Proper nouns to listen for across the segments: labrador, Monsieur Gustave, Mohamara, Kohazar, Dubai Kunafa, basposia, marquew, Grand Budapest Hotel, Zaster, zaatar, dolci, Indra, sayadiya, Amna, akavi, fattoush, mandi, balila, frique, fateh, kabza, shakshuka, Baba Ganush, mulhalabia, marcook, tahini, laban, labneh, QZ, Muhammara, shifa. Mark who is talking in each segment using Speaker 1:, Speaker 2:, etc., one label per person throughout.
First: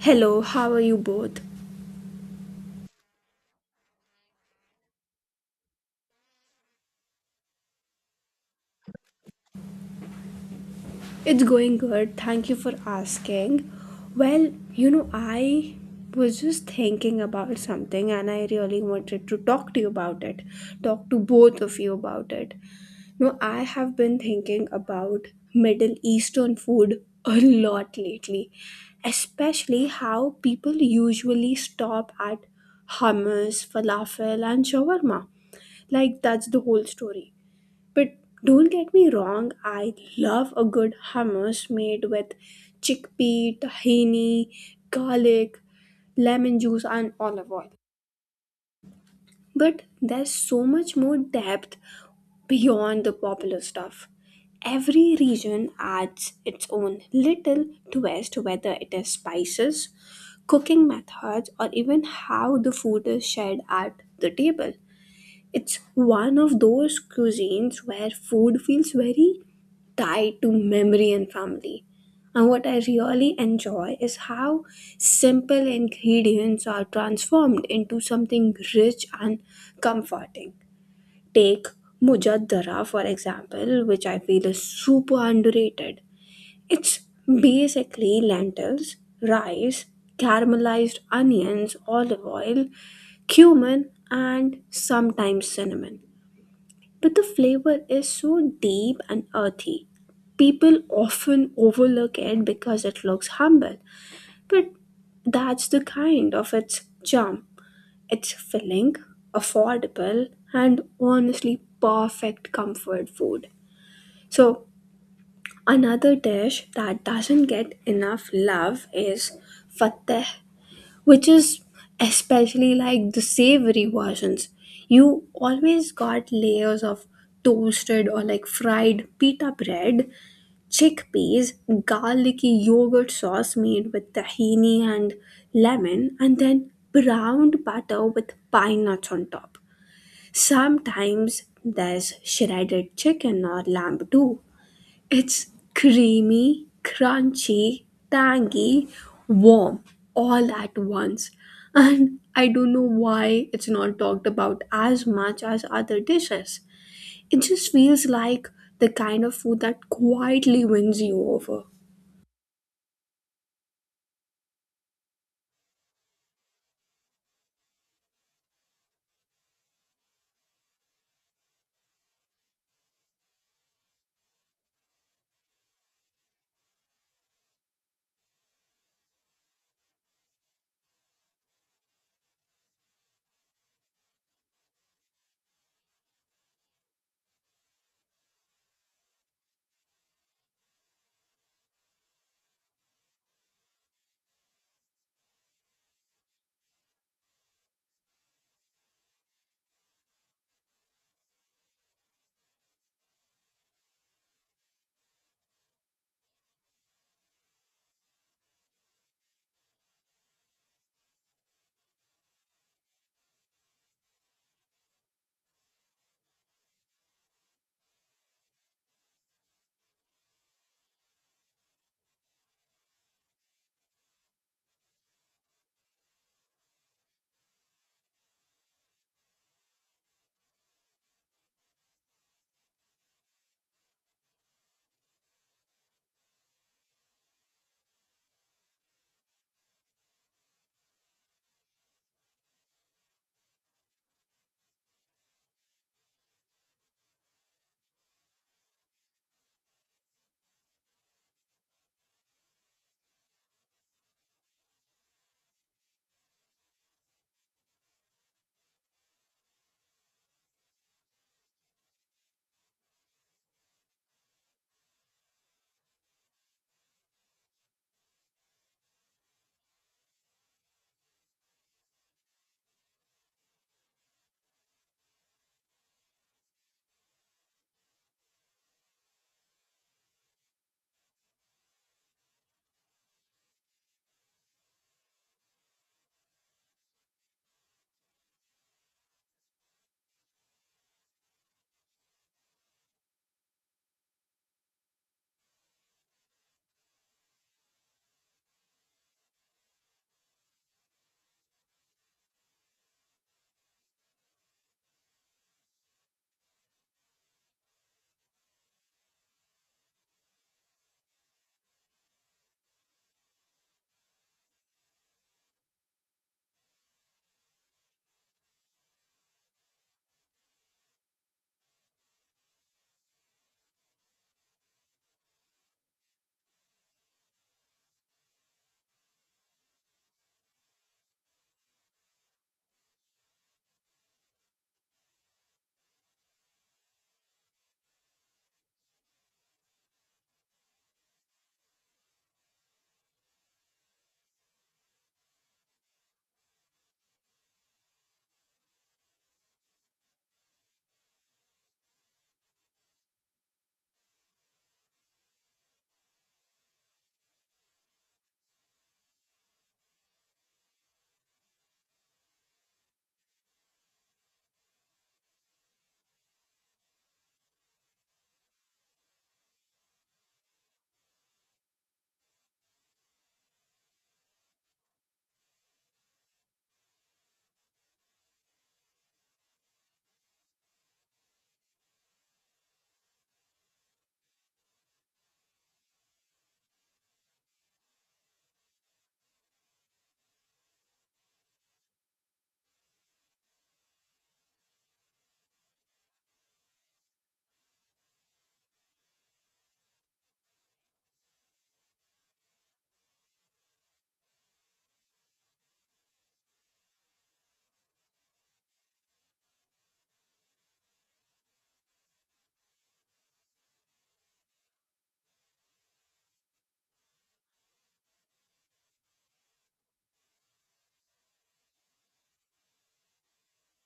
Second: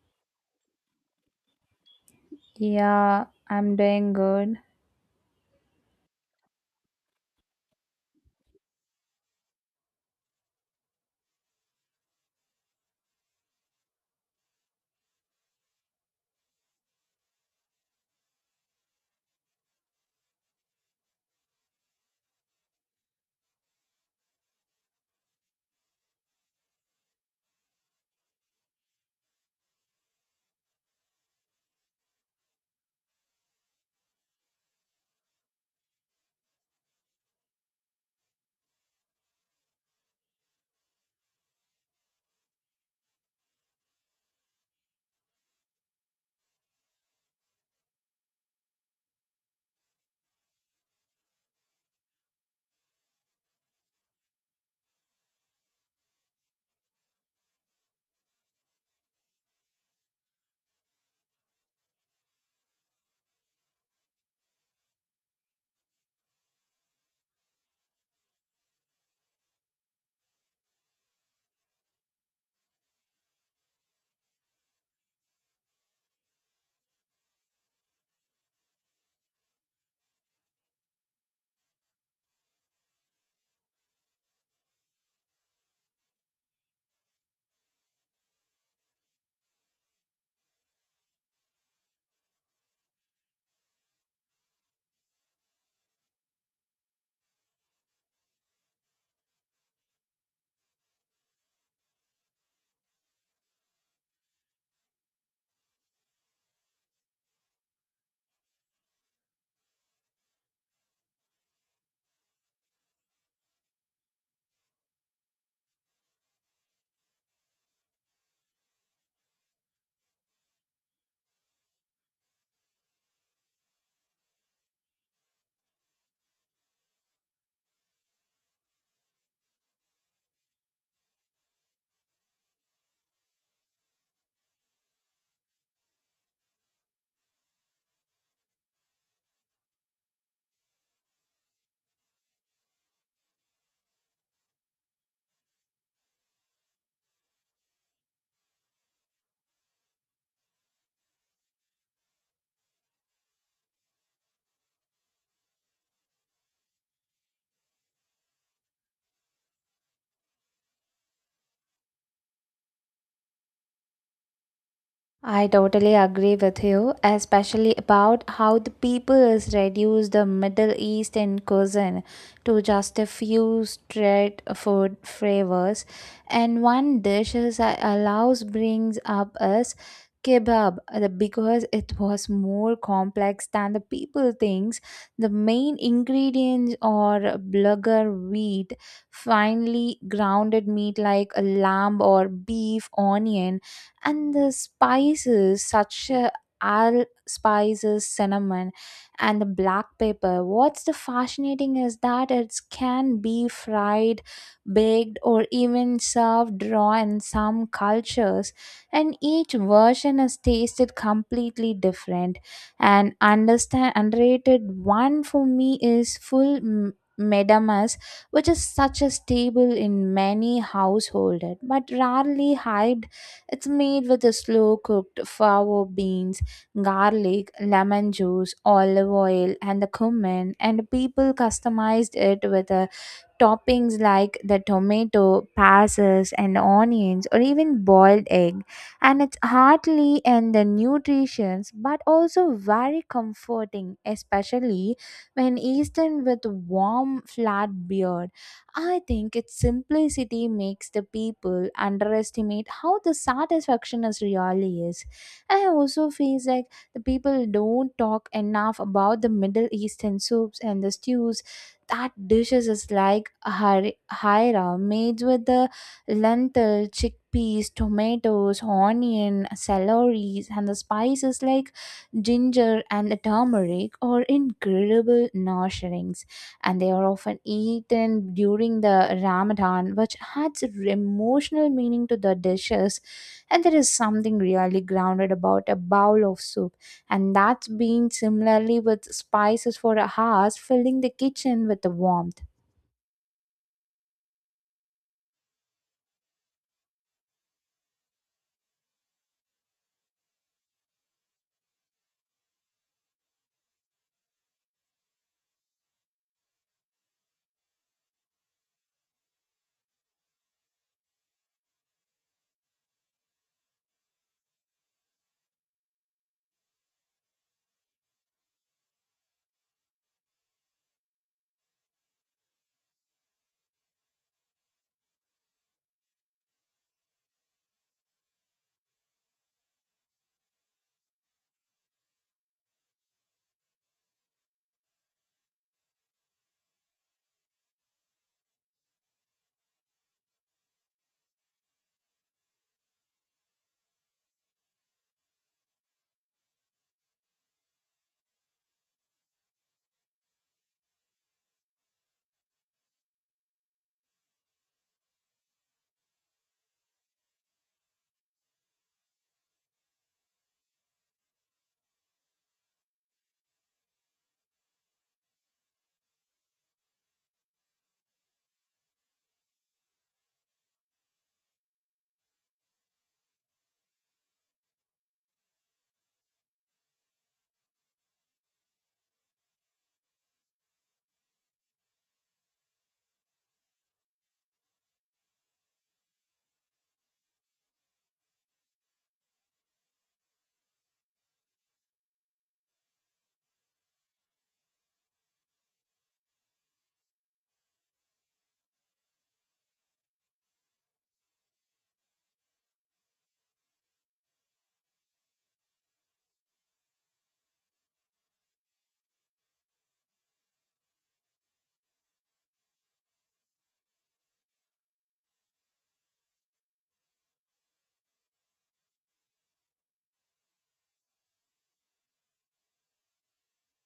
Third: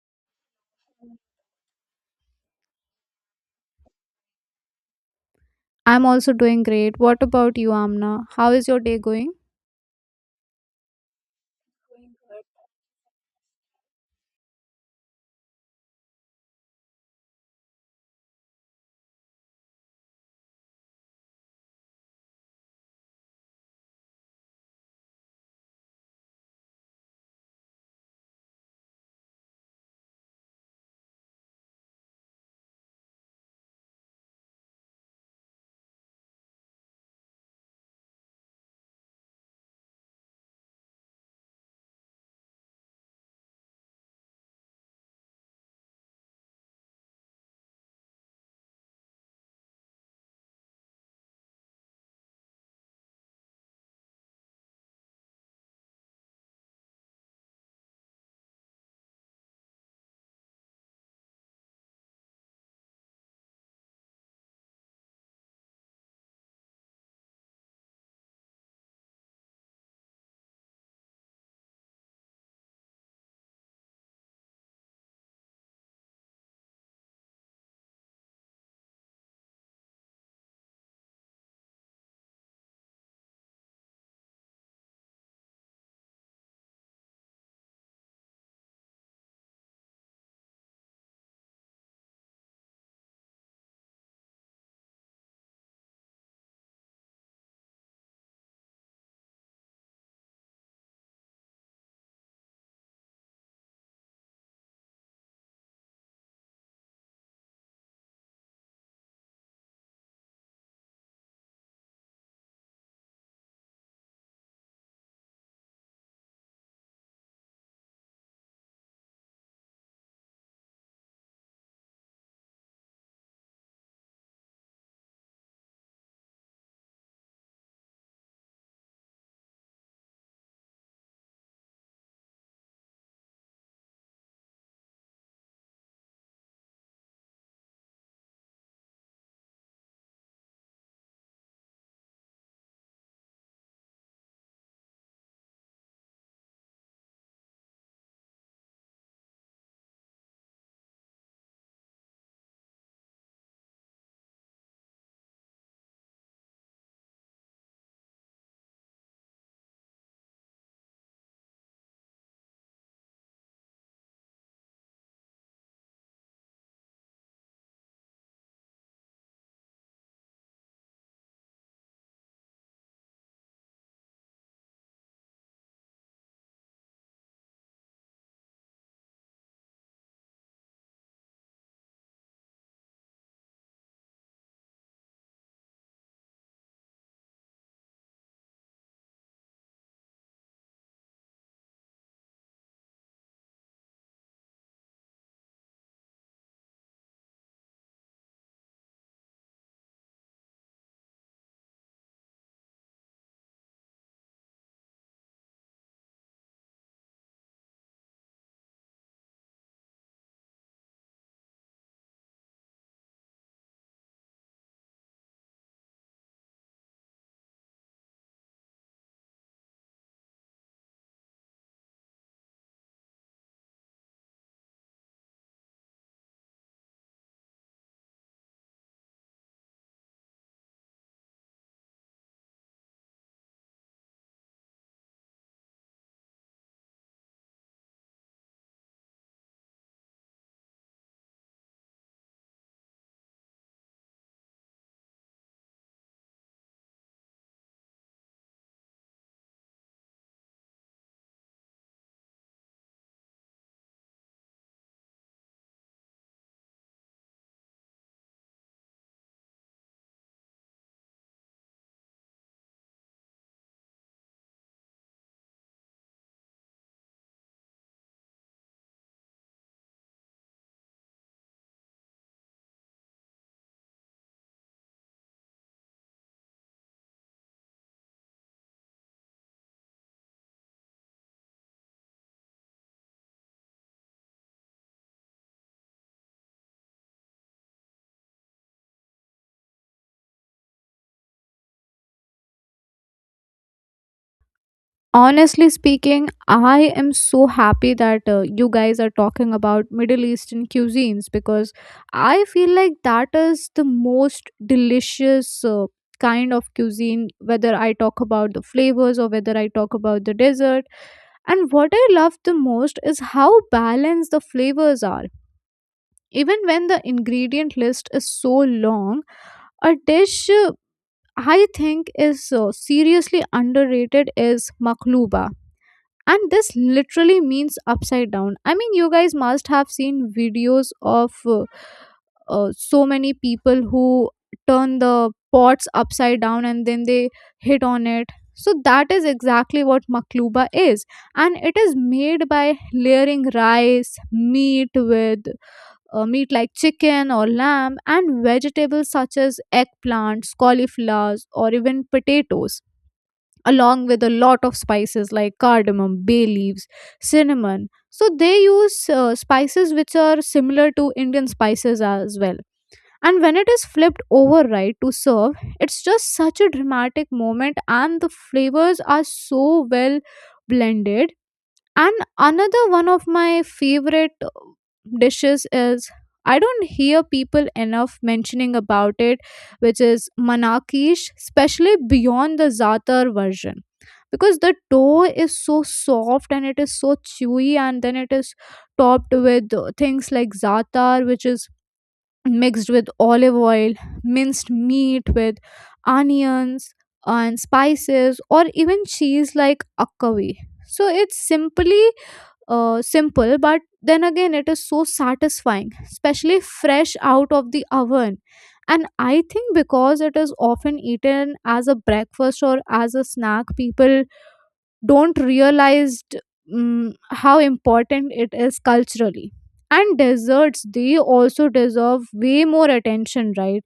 Speaker 1: Hello, how are you both?
Speaker 2: Yeah, I'm doing good.
Speaker 3: I'm also doing great. What about you, Amna? How is your day going?
Speaker 1: It's going good. Thank you for asking. I was just thinking about something and I really wanted to talk to you about it. Talk to both of you about it. You know, I have been thinking about Middle Eastern food a lot lately, especially how people usually stop at hummus, falafel, and shawarma. Like, that's the whole story. But don't get me wrong, I love a good hummus made with chickpea, tahini, garlic, lemon juice, and olive oil. But there's so much more depth beyond the popular stuff. Every region adds its own little twist, whether it is spices, cooking methods, or even how the food is shared at the table. It's one of those cuisines where food feels very tied to memory and family. And what I really enjoy is how simple ingredients are transformed into something rich and comforting. Take Mujaddara, for example, which I feel is super underrated. It's basically lentils, rice, caramelized onions, olive oil, cumin, and sometimes cinnamon, but the flavor is so deep and earthy. People often overlook it because it looks humble, but that's the kind of its charm. It's filling, affordable, and honestly perfect comfort food. So, another dish that doesn't get enough love is fateh, which is especially like the savory versions. You always got layers of toasted or like fried pita bread, chickpeas, garlicky yogurt sauce made with tahini and lemon, and then browned butter with pine nuts on top. Sometimes there's shredded chicken or lamb too. It's creamy, crunchy, tangy, warm all at once. And I don't know why it's not talked about as much as other dishes. It just feels like the kind of food that quietly wins you over.
Speaker 2: I totally agree with you, especially about how the peoples reduce the Middle Eastern cuisine to just a few straight food flavors. And one dish is that allows brings up is kebab, because it was more complex than the people thinks. The main ingredients are bulgur wheat, finely grounded meat like a lamb or beef, onion, and the spices such all spices, cinnamon, and the black pepper. What's the fascinating is that it can be fried, baked, or even served raw in some cultures, and each version is tasted completely different. And understand underrated one for me is full medamas, which is such a staple in many households but rarely hyped. It's made with a slow cooked fava beans, garlic, lemon juice, olive oil, and the cumin, and people customized it with a toppings like the tomato, pasas, and onions, or even boiled egg. And it's heartily and the nutritions, but also very comforting, especially when eaten with warm, flat beer. I think its simplicity makes the people underestimate how the satisfaction is really is. I also feel like the people don't talk enough about the Middle Eastern soups and the stews. That dishes is like haira, made with the lentil, chickpeas, tomatoes, onion, celeries, and the spices like ginger and the turmeric, are incredible nourishings, and they are often eaten during the Ramadan, which adds emotional meaning to the dishes. And there is something really grounded about a bowl of soup, and that's been similarly with spices for hours, filling the kitchen with the warmth.
Speaker 3: Honestly speaking, I am so happy that you guys are talking about Middle Eastern cuisines because I feel like that is the most delicious kind of cuisine, whether I talk about the flavors or whether I talk about the dessert. And what I love the most is how balanced the flavors are. Even when the ingredient list is so long, a dish I think is seriously underrated is makluba. And this literally means upside down. I mean, you guys must have seen videos of so many people who turn the pots upside down and then they hit on it. So, that is exactly what makluba is. And it is made by layering rice, meat with meat like chicken or lamb, and vegetables such as eggplants, cauliflowers, or even potatoes, along with a lot of spices like cardamom, bay leaves, cinnamon. So they use spices which are similar to Indian spices as well. And when it is flipped over right to serve, it's just such a dramatic moment, and the flavors are so well blended. And another one of my favorite dishes is, I don't hear people enough mentioning about it, which is manakish, especially beyond the zaatar version. Because the dough is so soft and it is so chewy, and then it is topped with things like zaatar, which is mixed with olive oil, minced meat with onions and spices, or even cheese like akavi. So it's simply simple, but then again, it is so satisfying, especially fresh out of the oven. And I think because it is often eaten as a breakfast or as a snack, people don't realize how important it is culturally. And desserts, they also deserve way more attention, right?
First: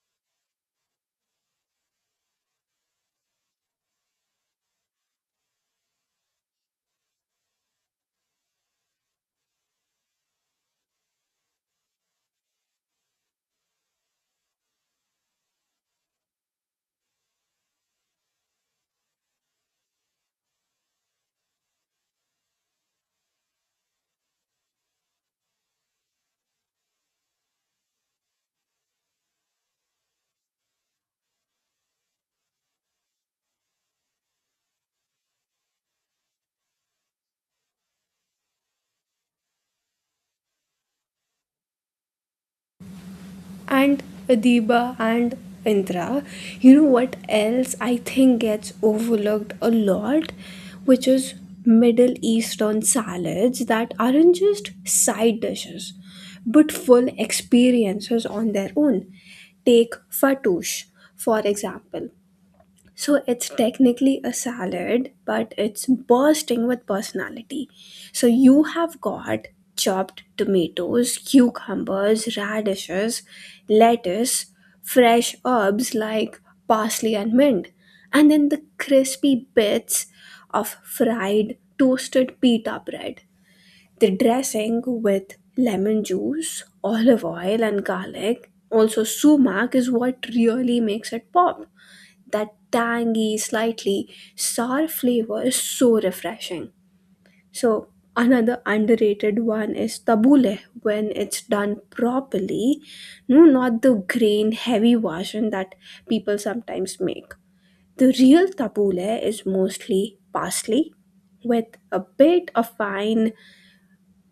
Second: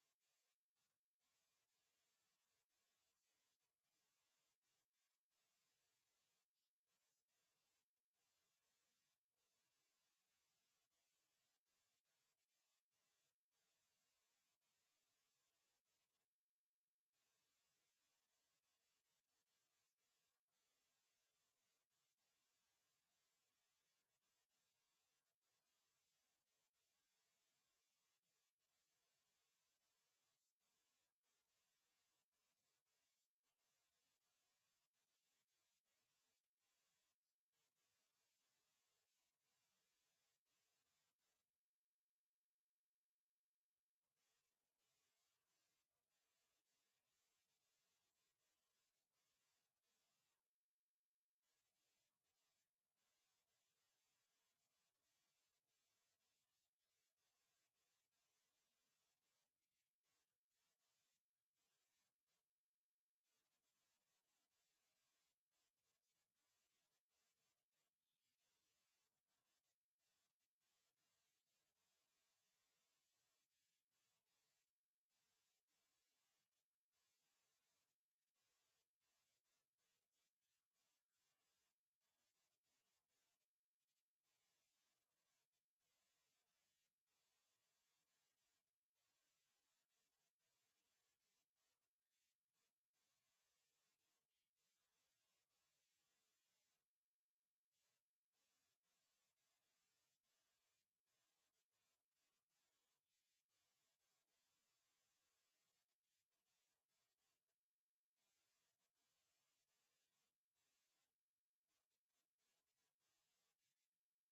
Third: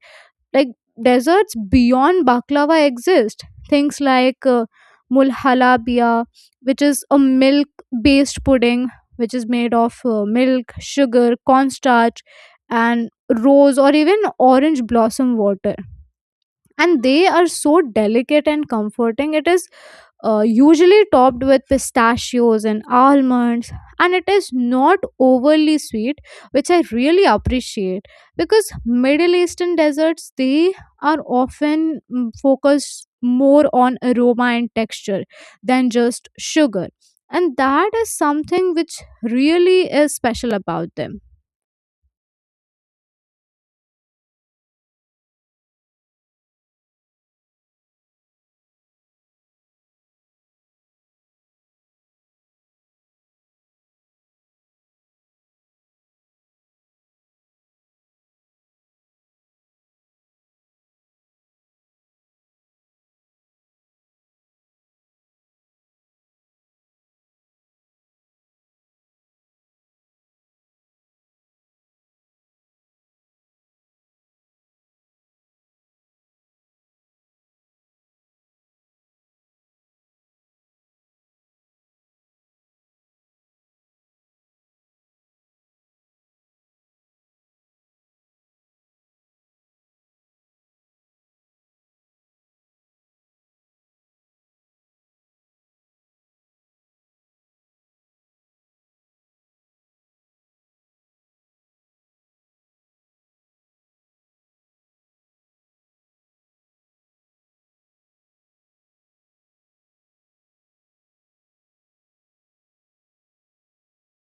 Speaker 3: Like desserts beyond baklava exist, things like mulhalabia, which is a milk based pudding, which is made of milk, sugar, cornstarch and rose or even orange blossom water. And they are so delicate and comforting. It is usually topped with pistachios and almonds, and it is not overly sweet, which I really appreciate, because Middle Eastern desserts, they are often focused more on aroma and texture than just sugar, and that is something which really is special about them.
Speaker 1: And Adiba and Indra. You know what else I think gets overlooked a lot, which is Middle Eastern salads that aren't just side dishes but full experiences on their own. Take fattoush, for example. So it's technically a salad, but it's bursting with personality. So you have got chopped tomatoes, cucumbers, radishes, lettuce, fresh herbs like parsley and mint, and then the crispy bits of fried toasted pita bread. The dressing with lemon juice, olive oil, and garlic, also sumac, is what really makes it pop. That tangy, slightly sour flavor is so refreshing. So, another underrated one is tabbouleh when it's done properly. No, not the grain heavy version that people sometimes make. The real tabbouleh is mostly parsley with a bit of fine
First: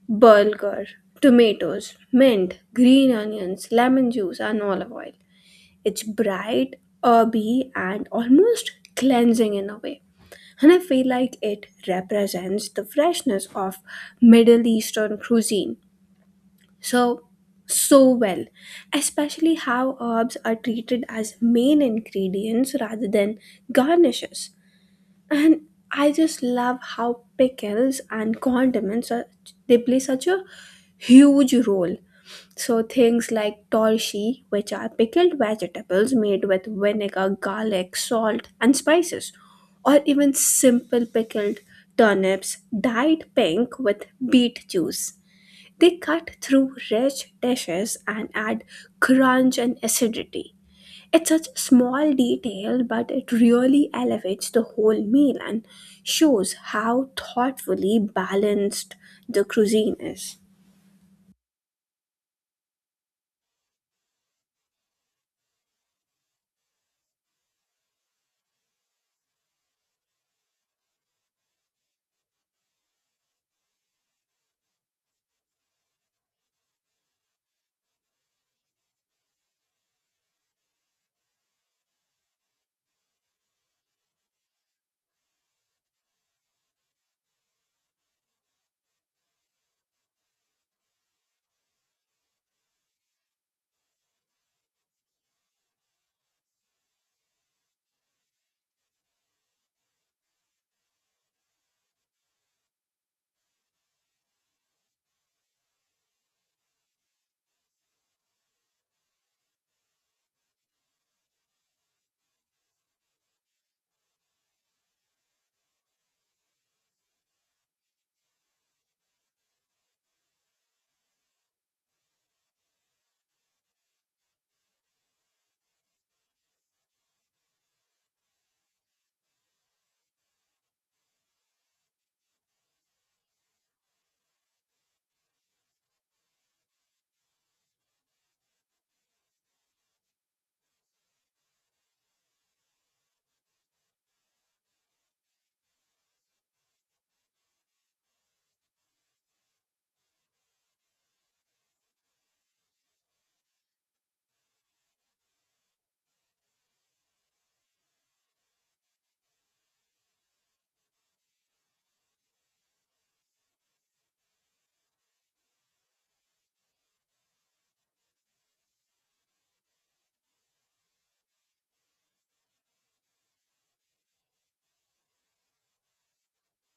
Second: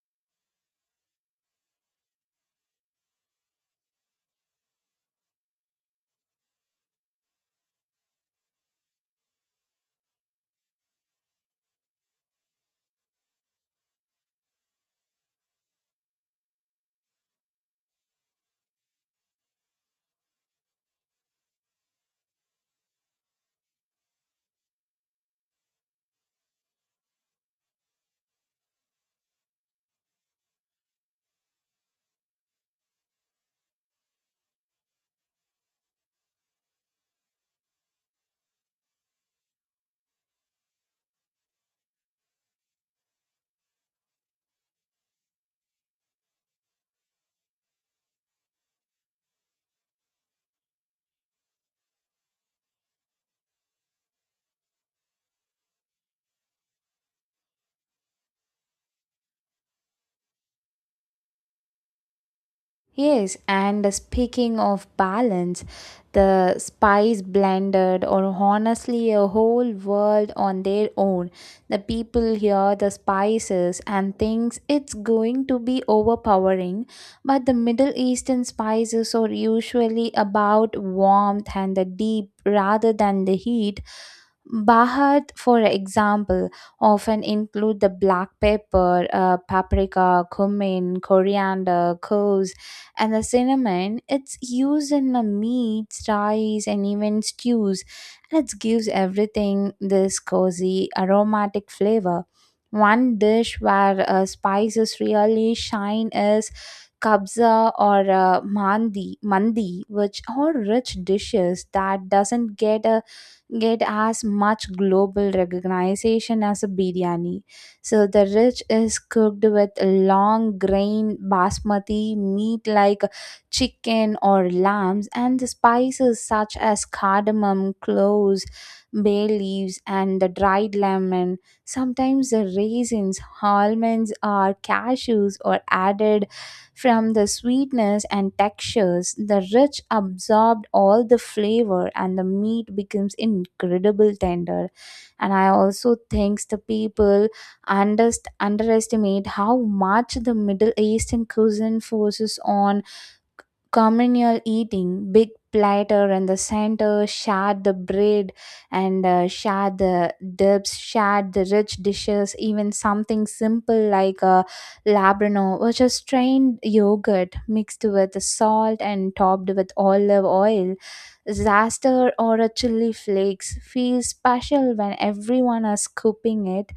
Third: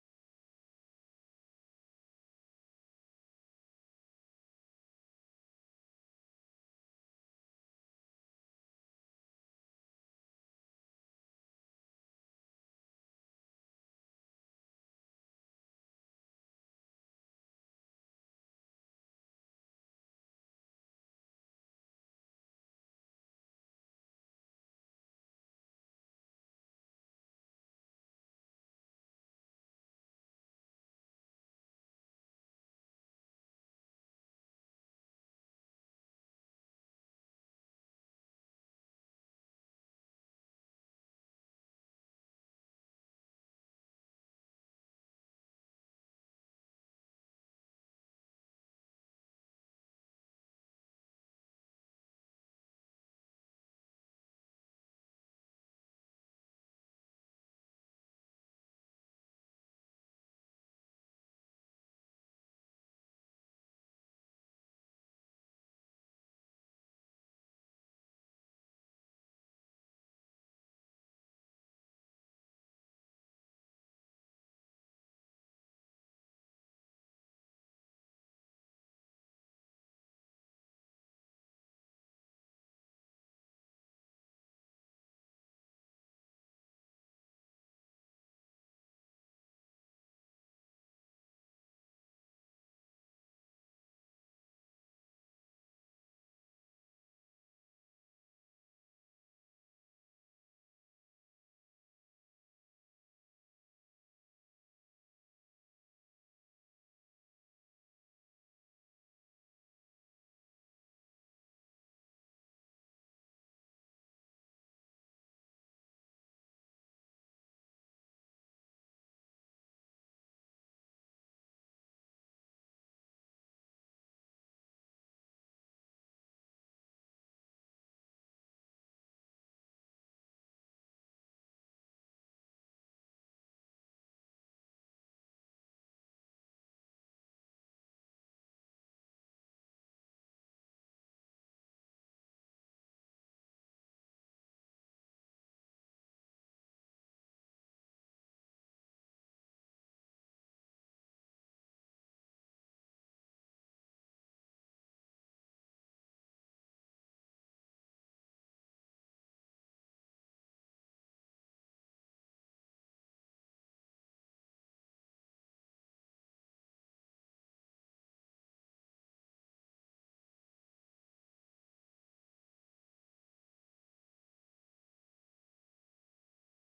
Speaker 1: bulgur, tomatoes, mint, green onions, lemon juice, and olive oil. It's bright, herby, and almost cleansing in a way. And I feel like it represents the freshness of Middle Eastern cuisine. So, so well, especially how herbs are treated as main ingredients rather than garnishes. And I just love how pickles and condiments are, they play such a huge role. So things like dolci, which are pickled vegetables made with vinegar, garlic, salt, and spices, or even simple pickled turnips dyed pink with beet juice, they cut through rich dishes and add crunch and acidity. It's such a small detail, but it really elevates the whole meal and shows how thoughtfully balanced the cuisine is.
Speaker 2: Yes, and speaking of balance, the spice blended or honestly a whole world on their own. The people hear the spices and thinks it's going to be overpowering, but the Middle Eastern spices are usually about warmth and the deep rather than the heat. Bahat, for example, often include the black pepper, paprika, cumin, coriander, cloves, and the cinnamon. It's used in the meats, rice, and even stews, and it gives everything this cozy aromatic flavor. One dish where spices really shine is kabza or mandi. Which are rich dishes that doesn't get as much global recognition as a biryani. So the rich is cooked with long grain basmati, meat like chicken or lambs, and the spices such as cardamom, cloves, bay leaves, and the dried lemon. Sometimes the raisins, almonds, or cashews are added from the sweetness and textures. The rich absorbed all the flavor, and the meat becomes incredible tender. And I also thanks the people underestimate how much the Middle Eastern cuisine forces on communal eating. Big platter in the center, share the bread and share the dips, share the rich dishes, even something simple like a labrador, which is strained yogurt mixed with salt and topped with olive oil. Zaster or a chili flakes feels special when everyone is scooping it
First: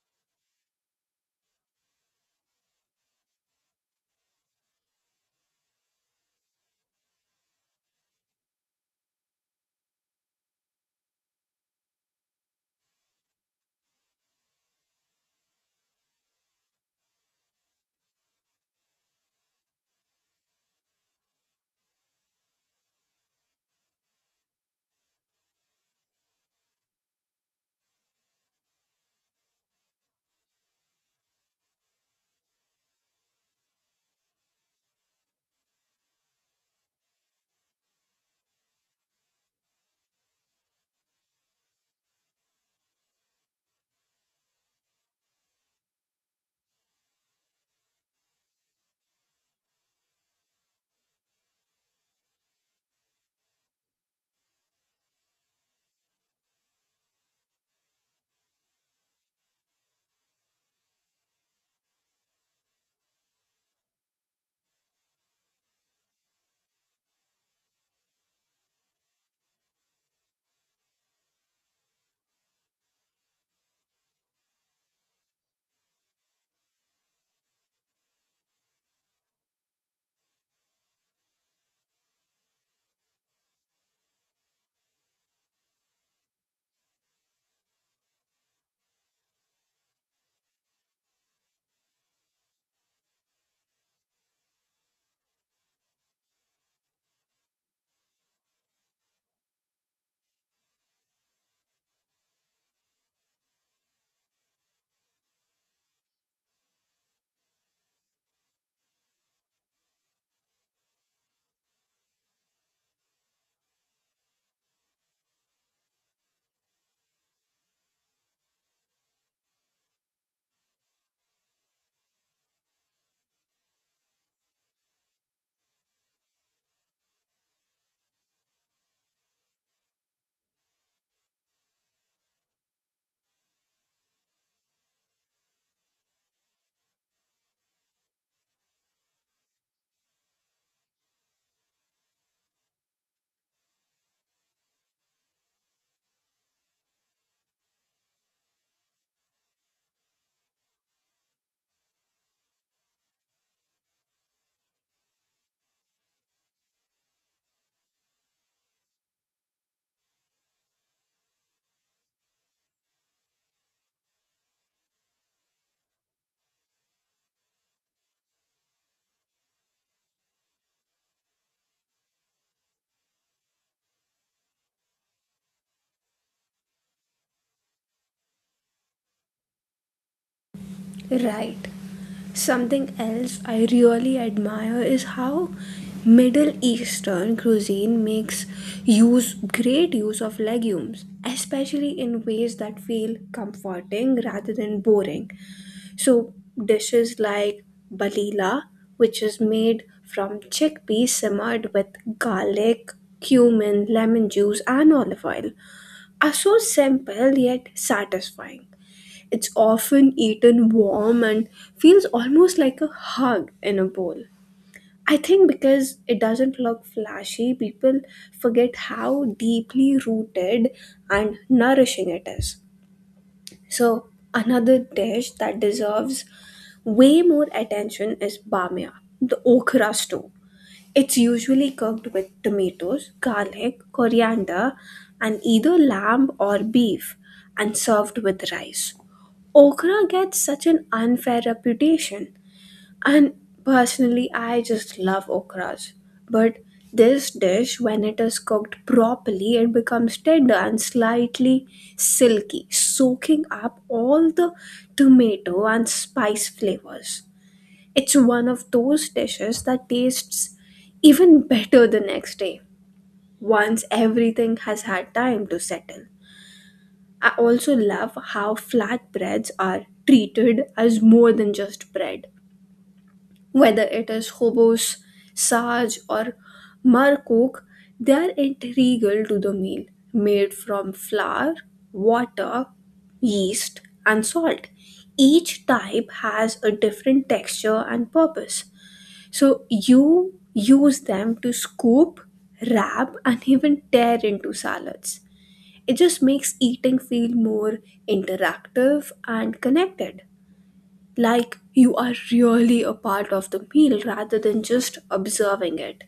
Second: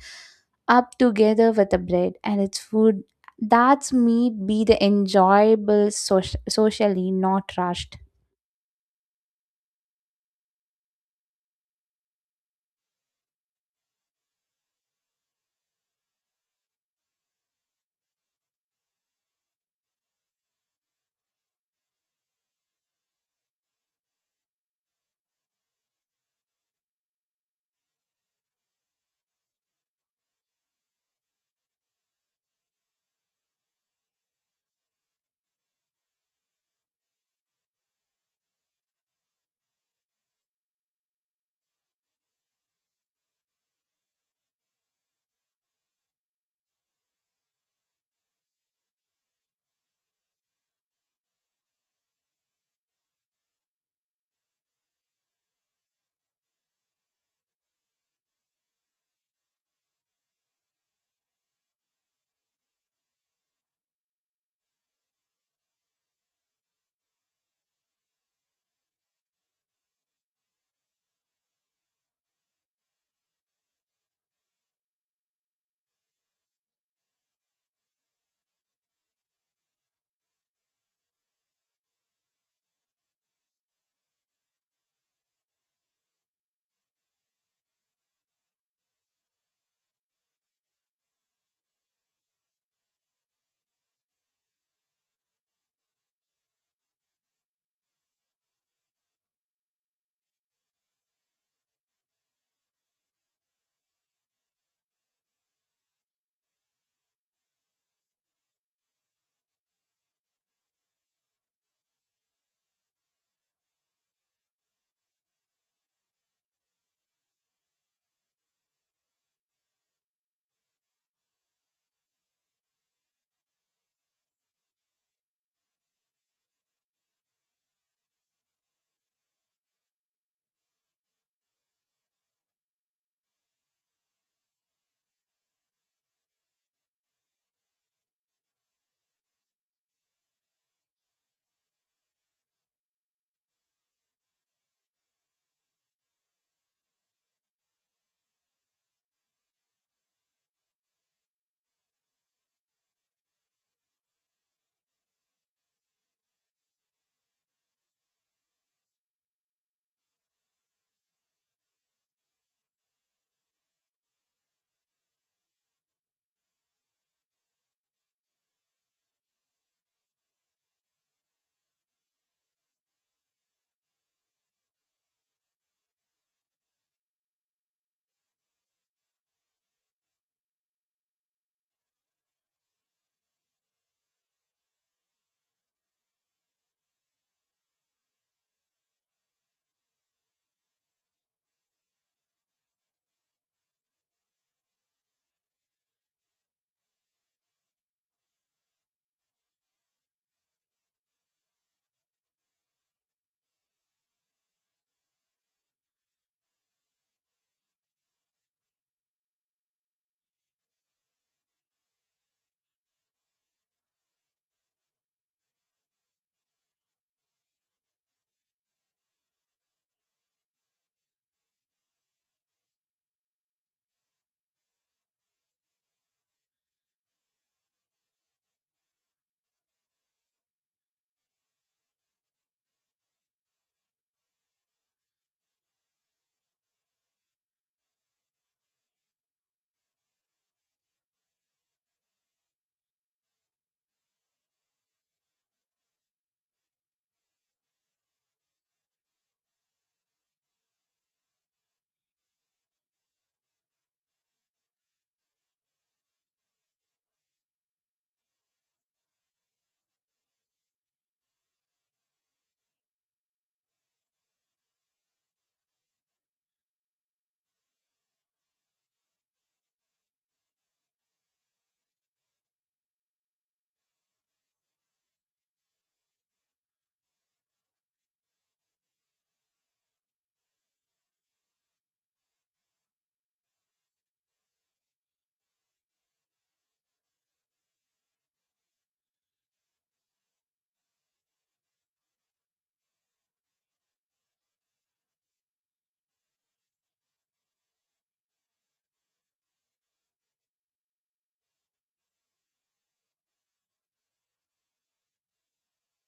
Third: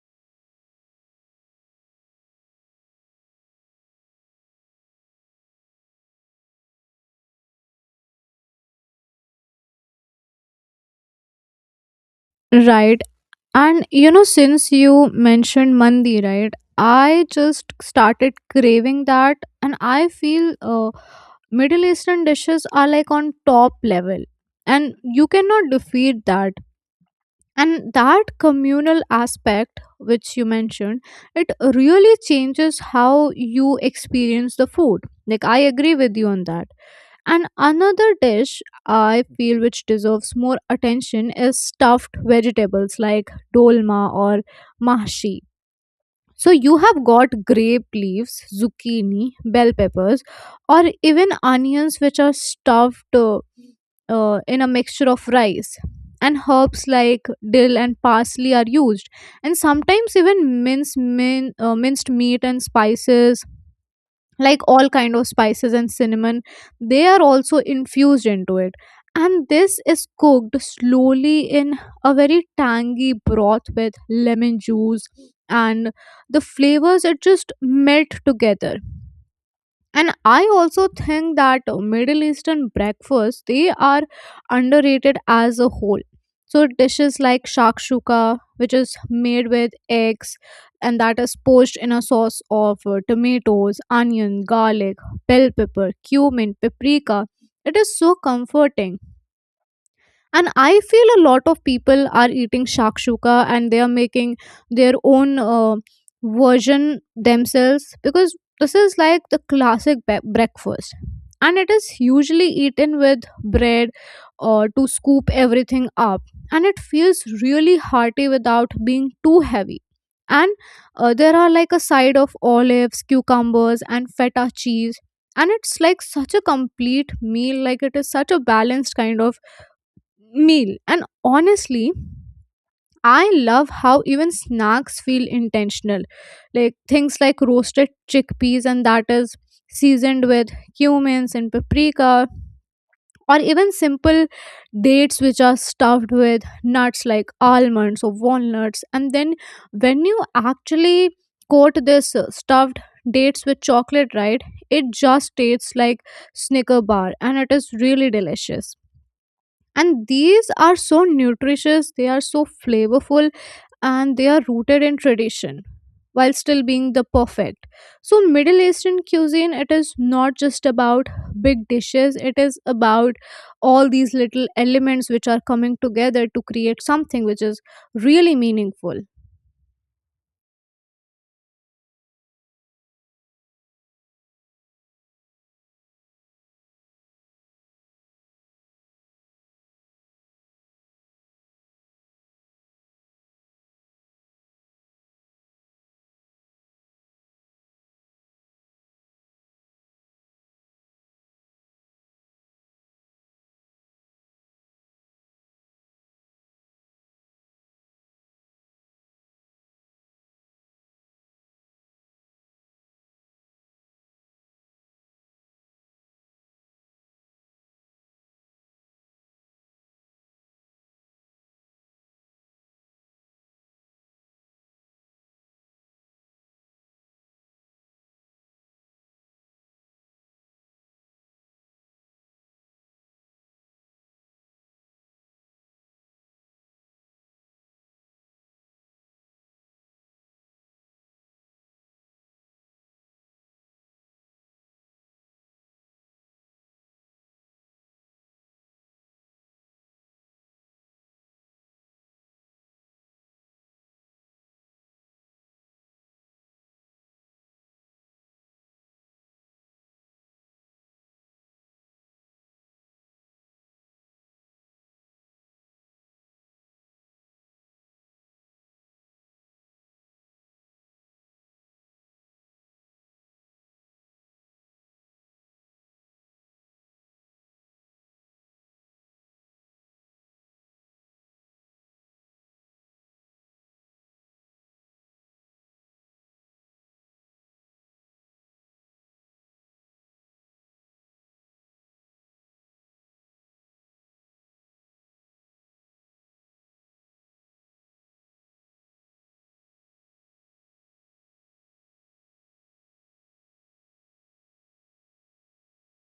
Speaker 2: up together with the bread and its food. That's meat be the enjoyable socially, not rushed.
Speaker 3: Right. And you know, since you mentioned mandi, right? I just started craving that, and I feel Middle Eastern dishes are like on top level, and you cannot defeat that. And that communal aspect, which you mentioned, it really changes how you experience the food. Like, I agree with you on that. And another dish I feel which deserves more attention is stuffed vegetables like dolma or mahshi. So you have got grape leaves, zucchini, bell peppers, or even onions which are stuffed in a mixture of rice. And herbs like dill and parsley are used, and sometimes even minced meat and spices like all kind of spices and cinnamon. They are also infused into it, and this is cooked slowly in a very tangy broth with lemon juice, and the flavors, it just melt together. And I also think that Middle Eastern breakfasts, they are underrated as a whole. So dishes like shakshuka, which is made with eggs and that is poached in a sauce of tomatoes, onion, garlic, bell pepper, cumin, paprika, it is so comforting. And I feel a lot of people are eating shakshuka and they are making their own version themselves because this is like the classic breakfast, and it is usually eaten with bread or to scoop everything up. And it feels really hearty without being too heavy, and there are like a side of olives, cucumbers, and feta cheese, and it's like such a complete meal. Like it is such a balanced kind of meal. And honestly, I love how even snacks feel intentional, like things like roasted chickpeas, and that is seasoned with cumins and paprika, or even simple dates which are stuffed with nuts like almonds or walnuts. And then when you actually coat this stuffed dates with chocolate, right, it just tastes like Snicker bar, and it is really delicious. And these are so nutritious, they are so flavorful, and they are rooted in tradition while still being the perfect. So Middle Eastern cuisine, it is not just about big dishes, it is about all these little elements which are coming together to create something which is really meaningful.
Speaker 1: Right. Something else I really admire is how Middle Eastern cuisine makes use great use of legumes, especially in ways that feel comforting rather than boring. So dishes like balila, which is made from chickpeas simmered with garlic, cumin, lemon juice, and olive oil, are so simple yet satisfying. It's often eaten warm and feels almost like a hug in a bowl. I think because it doesn't look flashy, people forget how deeply rooted and nourishing it is. So, another dish that deserves way more attention is bamia, the okra stew. It's usually cooked with tomatoes, garlic, coriander, and either lamb or beef, and served with rice. Okra gets such an unfair reputation, and personally, I just love okras. But this dish, when it is cooked properly, it becomes tender and slightly silky, soaking up all the tomato and spice flavors. It's one of those dishes that tastes even better the next day, once everything has had time to settle. I also love how flatbreads are treated as more than just bread. Whether it is hobos, sarge, or marcook, they are integral to the meal, made from flour, water, yeast, and salt. Each type has a different texture and purpose. So you use them to scoop, wrap, and even tear into salads. It just makes eating feel more interactive and connected. Like you are really a part of the meal rather than just observing it.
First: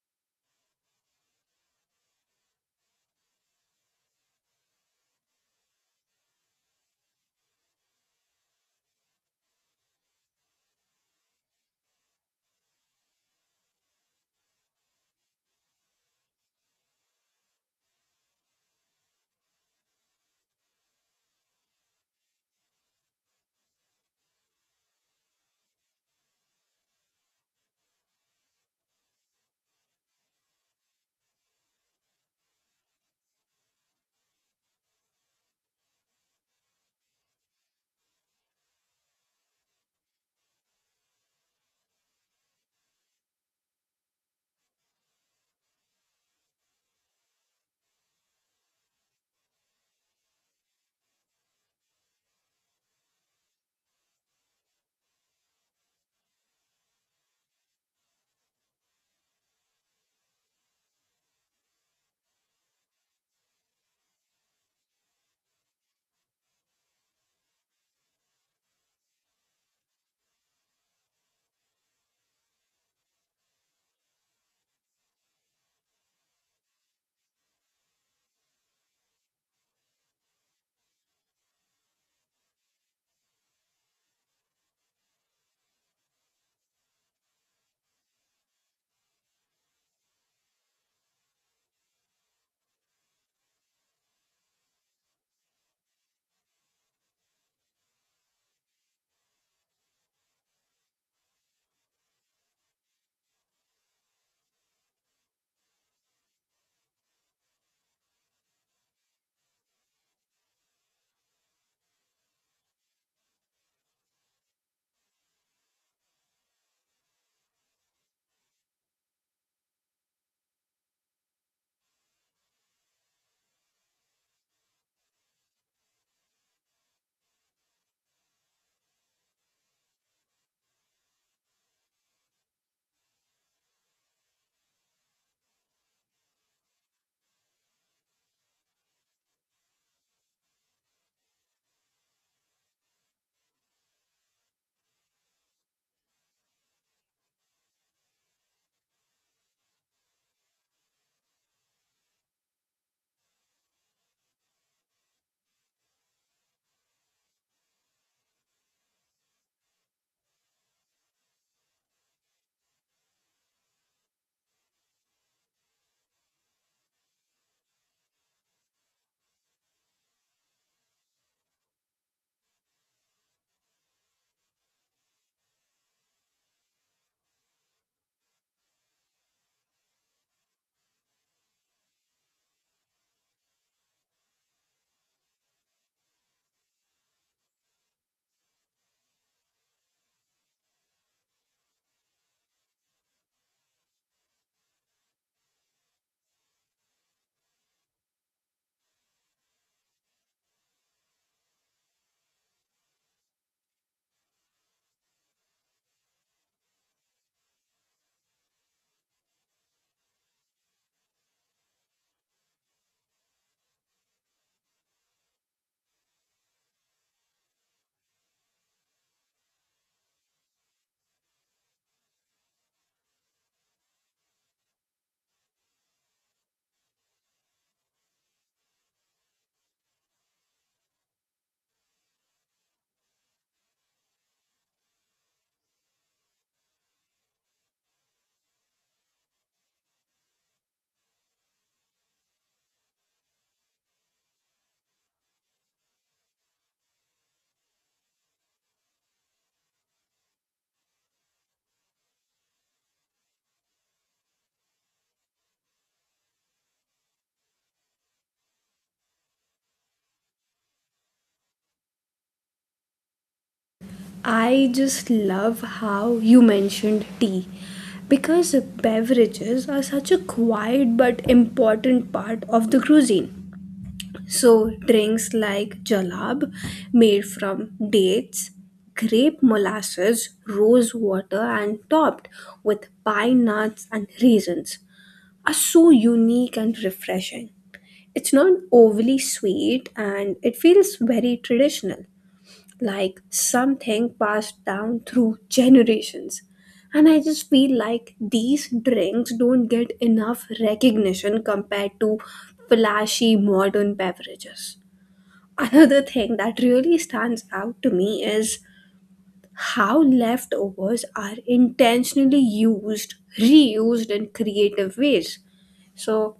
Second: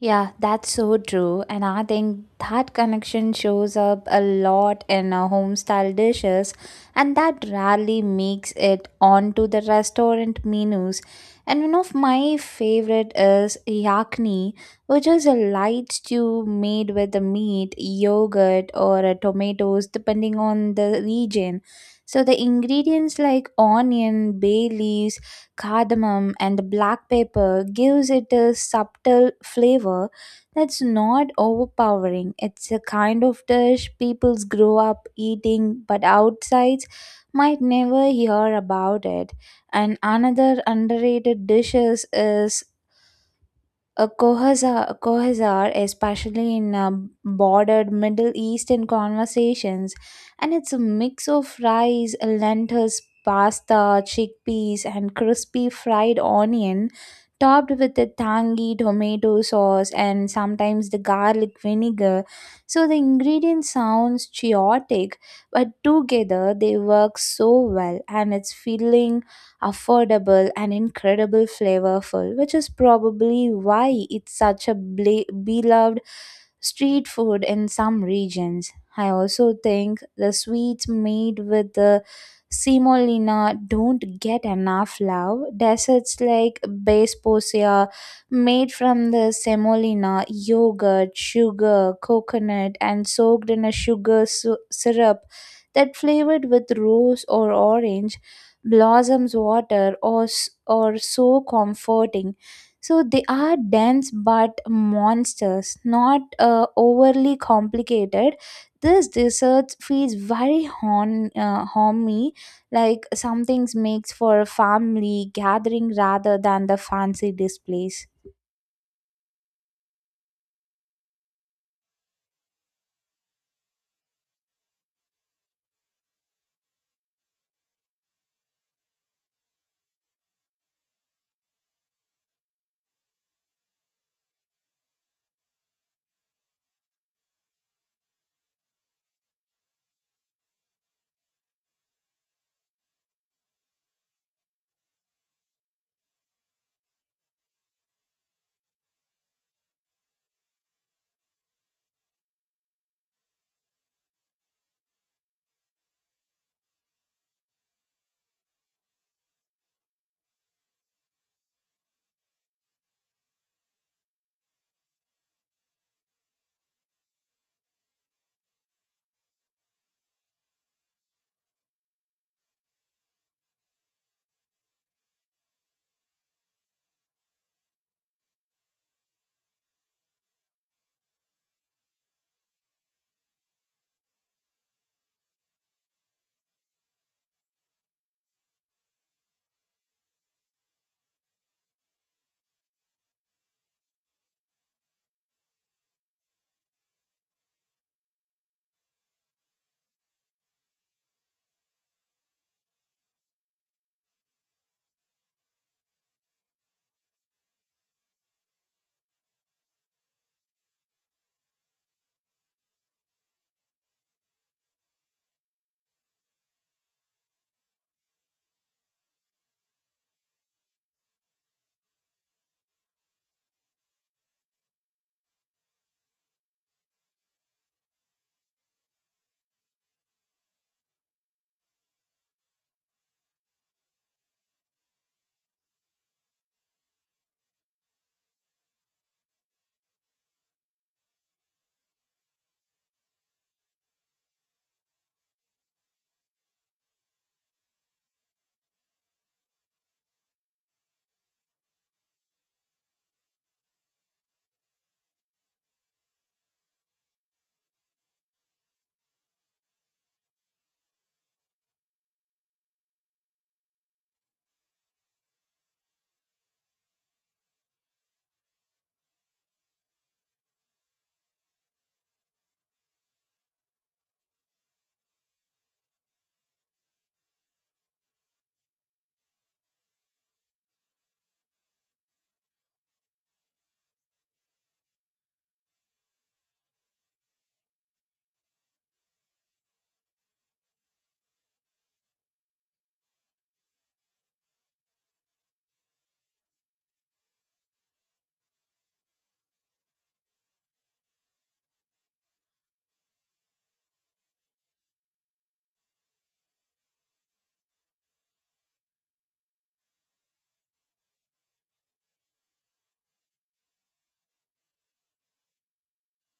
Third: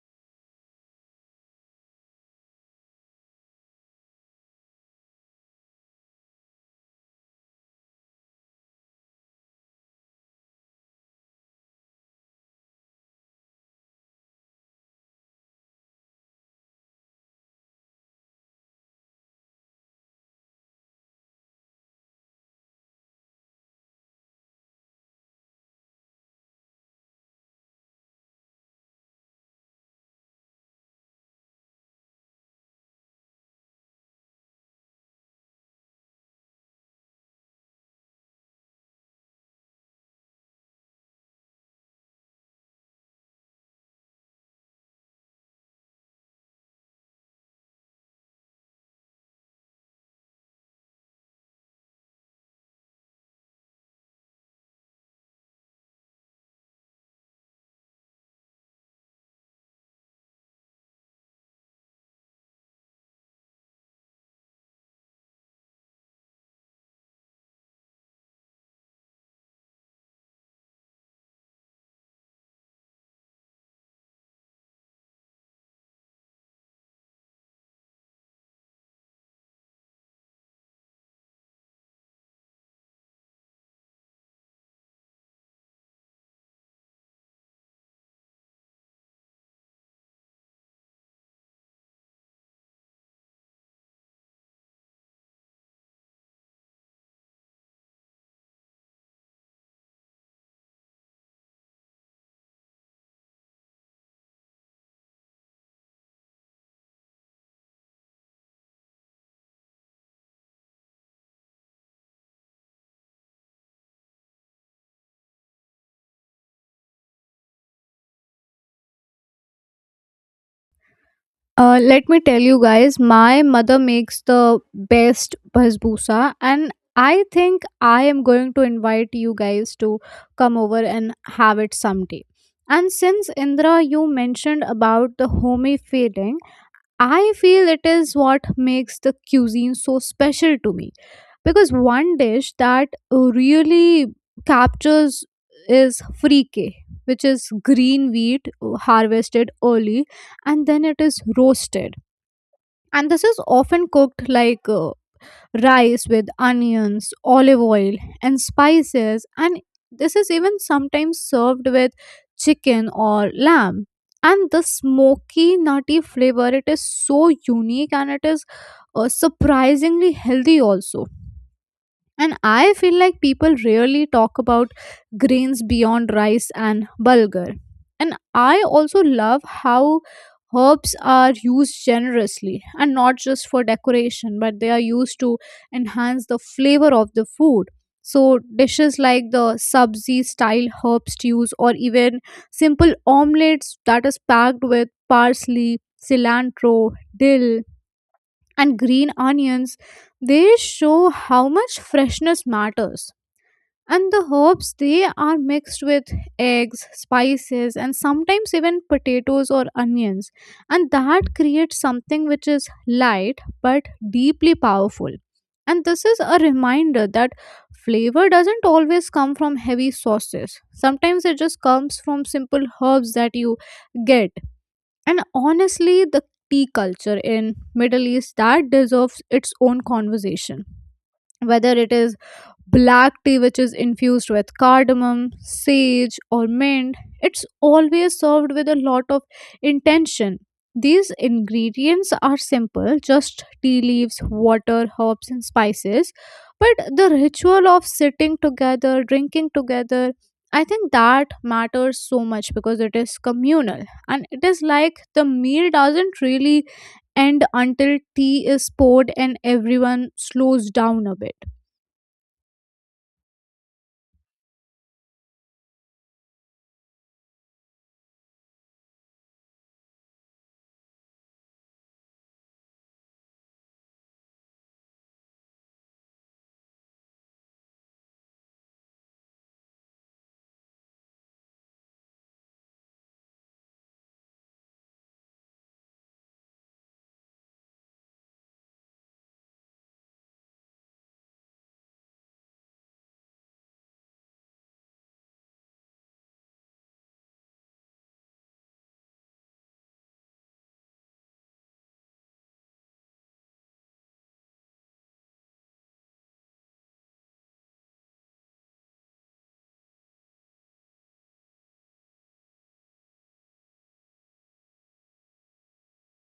Speaker 2: Yeah, that's so true. And I think that connection shows up a lot in our home style dishes, and that rarely makes it onto the restaurant menus. And one of my favorite is yakni, which is a light stew made with the meat, yogurt, or tomatoes, depending on the region. So the ingredients like onion, bay leaves, cardamom, and the black pepper gives it a subtle flavor that's not overpowering. It's a kind of dish people grow up eating, but outsides might never hear about it. And another underrated dish is Kohazar. Especially in bordered Middle Eastern conversations, and it's a mix of rice, lentils, pasta, chickpeas, and crispy fried onion, topped with a tangy tomato sauce and sometimes the garlic vinegar. So the ingredient sounds chaotic, but together they work so well, and it's filling, affordable, and incredible flavorful, which is probably why it's such a beloved street food in some regions. I also think the sweets made with the semolina don't get enough love. Desserts like basposia, made from the semolina, yogurt, sugar, coconut, and soaked in a syrup that flavored with rose or orange blossoms water or so comforting, so they are dense but monsters not overly complicated. This dessert feels very homey, like something makes for a family gathering rather than the fancy displays.
Speaker 3: Let me tell you guys, my mother makes the best basbousa, and I think I am going to invite you guys to come over and have it someday. And since Indra, you mentioned about the homey feeling, I feel it is what makes the cuisine so special to me, because one dish that really captures is frique, which is green wheat harvested early and then it is roasted. And this is often cooked like rice with onions, olive oil, and spices. And this is even sometimes served with chicken or lamb. And the smoky, nutty flavor, it is so unique, and it is surprisingly healthy also. And I feel like people rarely talk about grains beyond rice and bulgur. And I also love how herbs are used generously and not just for decoration, but they are used to enhance the flavor of the food. So, dishes like the sabzi style herb stews or even simple omelets that is packed with parsley, cilantro, dill, and green onions, they show how much freshness matters. And the herbs, they are mixed with eggs, spices, and sometimes even potatoes or onions, and that creates something which is light but deeply powerful. And this is a reminder that flavor doesn't always come from heavy sauces. Sometimes it just comes from simple herbs that you get. And honestly, the tea culture in Middle East, that deserves its own conversation, whether it is black tea which is infused with cardamom, sage, or mint. It's always served with a lot of intention. These ingredients are simple, just tea leaves, water, herbs, and spices. But the ritual of sitting together, drinking together, I think that matters so much because it is communal, and it is like the meal doesn't really end until tea is poured and everyone slows down a bit.
Speaker 1: I just love how you mentioned tea because beverages are such a quiet but important part of the cuisine. So, drinks like jalab, made from dates, grape molasses, rose water, and topped with pine nuts and raisins, are so unique and refreshing. It's not overly sweet and it feels very traditional, like something passed down through generations. And I just feel like these drinks don't get enough recognition compared to flashy modern beverages. Another thing that really stands out to me is how leftovers are intentionally used, reused in creative ways. So,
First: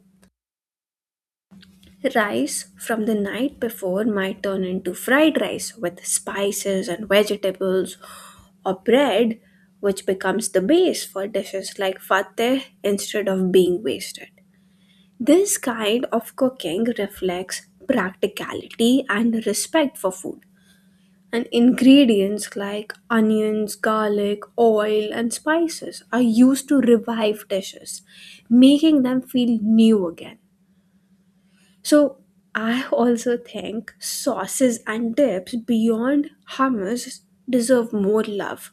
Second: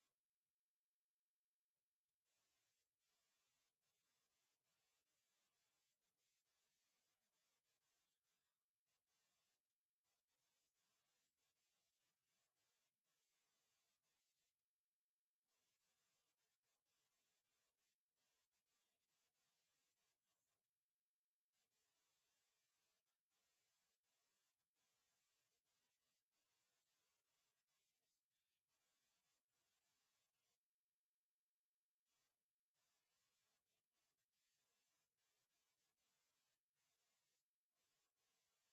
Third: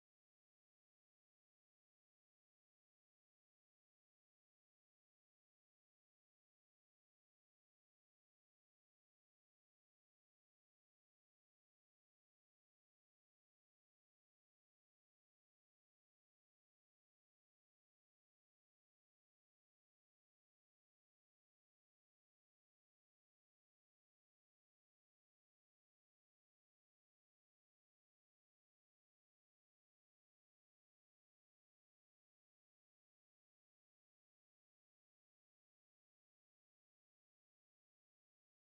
Speaker 1: rice from the night before might turn into fried rice with spices and vegetables, or bread, which becomes the base for dishes like fateh instead of being wasted. This kind of cooking reflects practicality and respect for food, and ingredients like onions, garlic, oil, and spices are used to revive dishes, making them feel new again. So, I also think sauces and dips beyond hummus deserve more love.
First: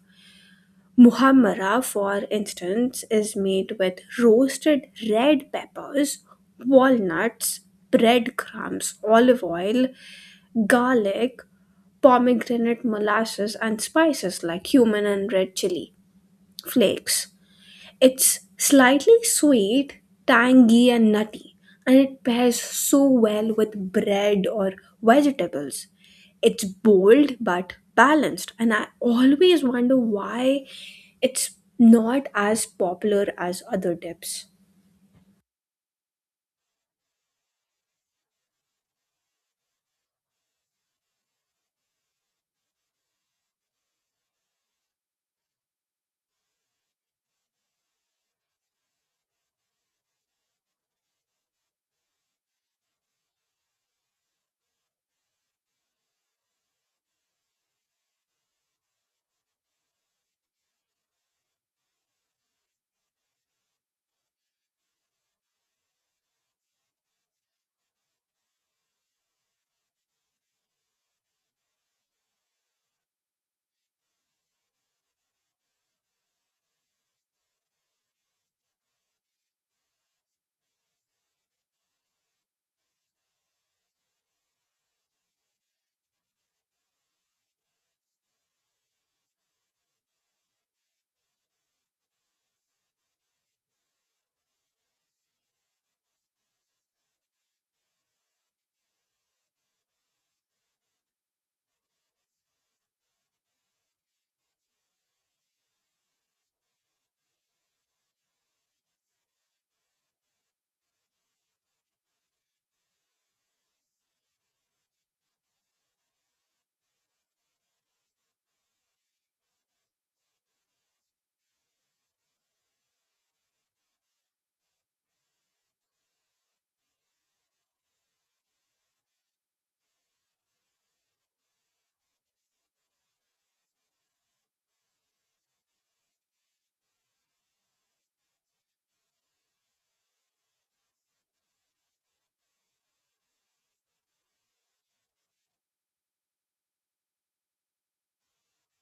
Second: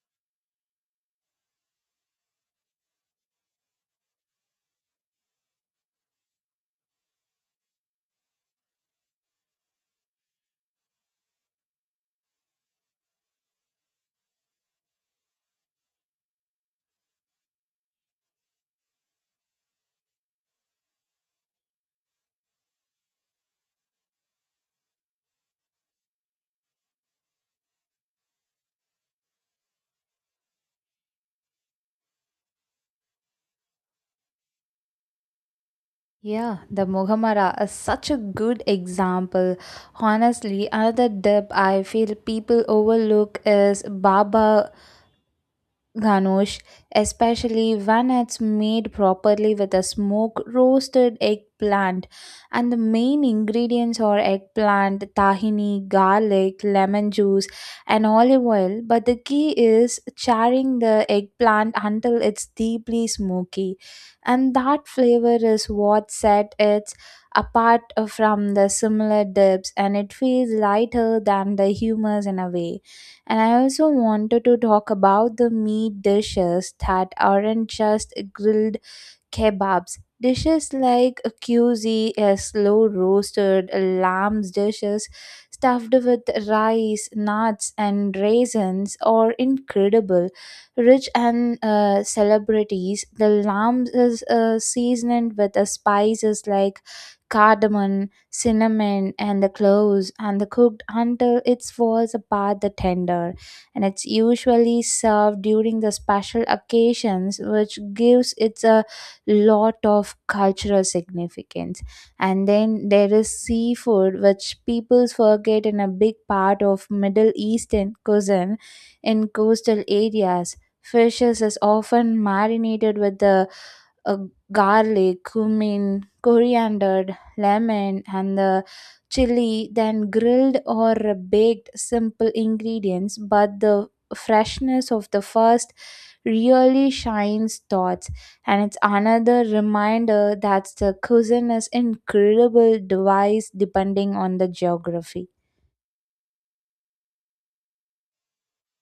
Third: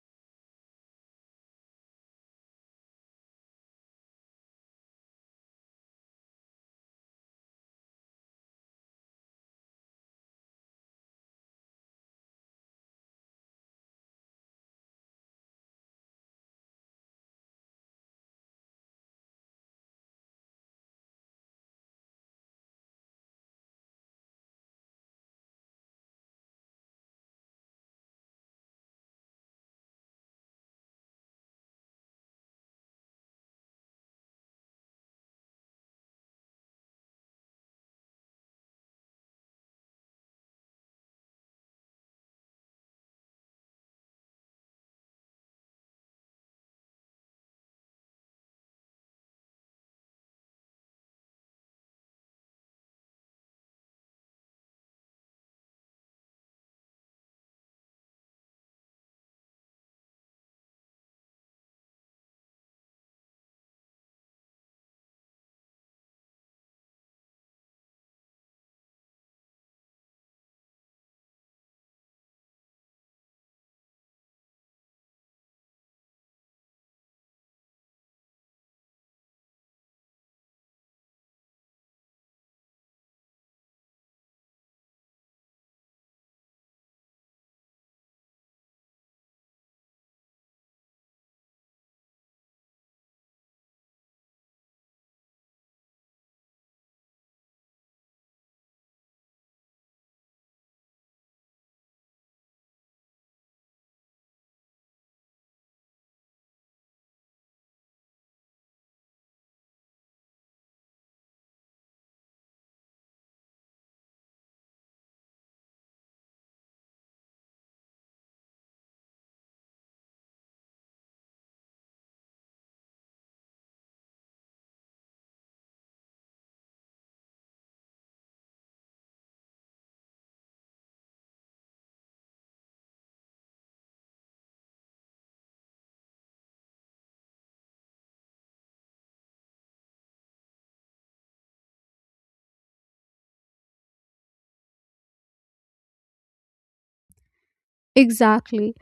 Speaker 1: Muhammara, for instance, is made with roasted red peppers, walnuts, breadcrumbs, olive oil, garlic, pomegranate molasses, and spices like cumin and red chili flakes. It's slightly sweet, tangy, and nutty, and it pairs so well with bread or vegetables. It's bold but balanced, and I always wonder why it's not as popular as other dips.
Speaker 2: Yeah, the Mohamara is such a good example. Honestly, another dip I feel people overlook is Baba Ganush, especially when it's made properly with a smoked roasted eggplant. And the main ingredients are eggplant, tahini, garlic, lemon juice, and olive oil. But the key is charring the eggplant until it's deeply smoky. And that flavor is what set it apart from the similar dips, and it feels lighter than the hummus in a way. And I also wanted to talk about the meat dishes that aren't just grilled kebabs. Dishes like a QZ, a slow roasted lamb's dishes stuffed with rice, nuts, and raisins are incredible. Rich and celebrities, the lamb is seasoned with spices like cardamom, cinnamon, and the cloves, and the cooked until it falls apart the tender. And it's usually served during the special occasions, which gives it a lot of cultural significance. And then there is seafood, which people forget in a big part of Middle Eastern cuisine. In coastal areas, fishes is often marinated with the uh, garlic, cumin, coriander, lemon, and the chili, then grilled or baked. Simple ingredients, but the freshness of the first really shines thoughts, and it's another reminder that the cuisine is incredible device depending on the geography.
Speaker 3: Exactly.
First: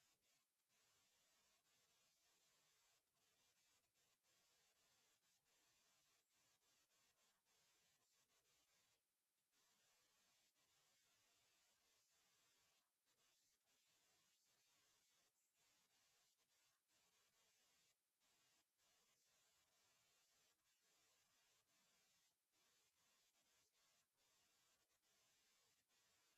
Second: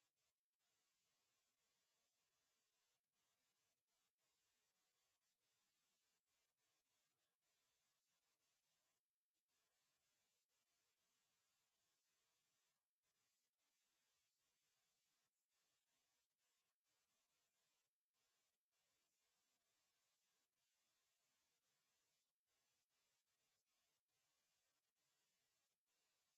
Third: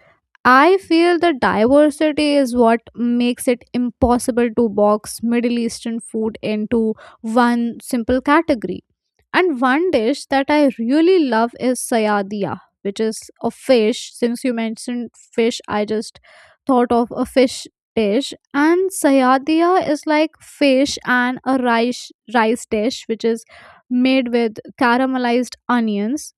Speaker 3: I feel the diversity is what makes it impossible to box Middle Eastern food into one simple category. And one dish that I really love is sayadiya, which is a fish. Since you mentioned fish, I just thought of a fish dish. And sayadiya is like fish and a rice dish, which is made with caramelized onions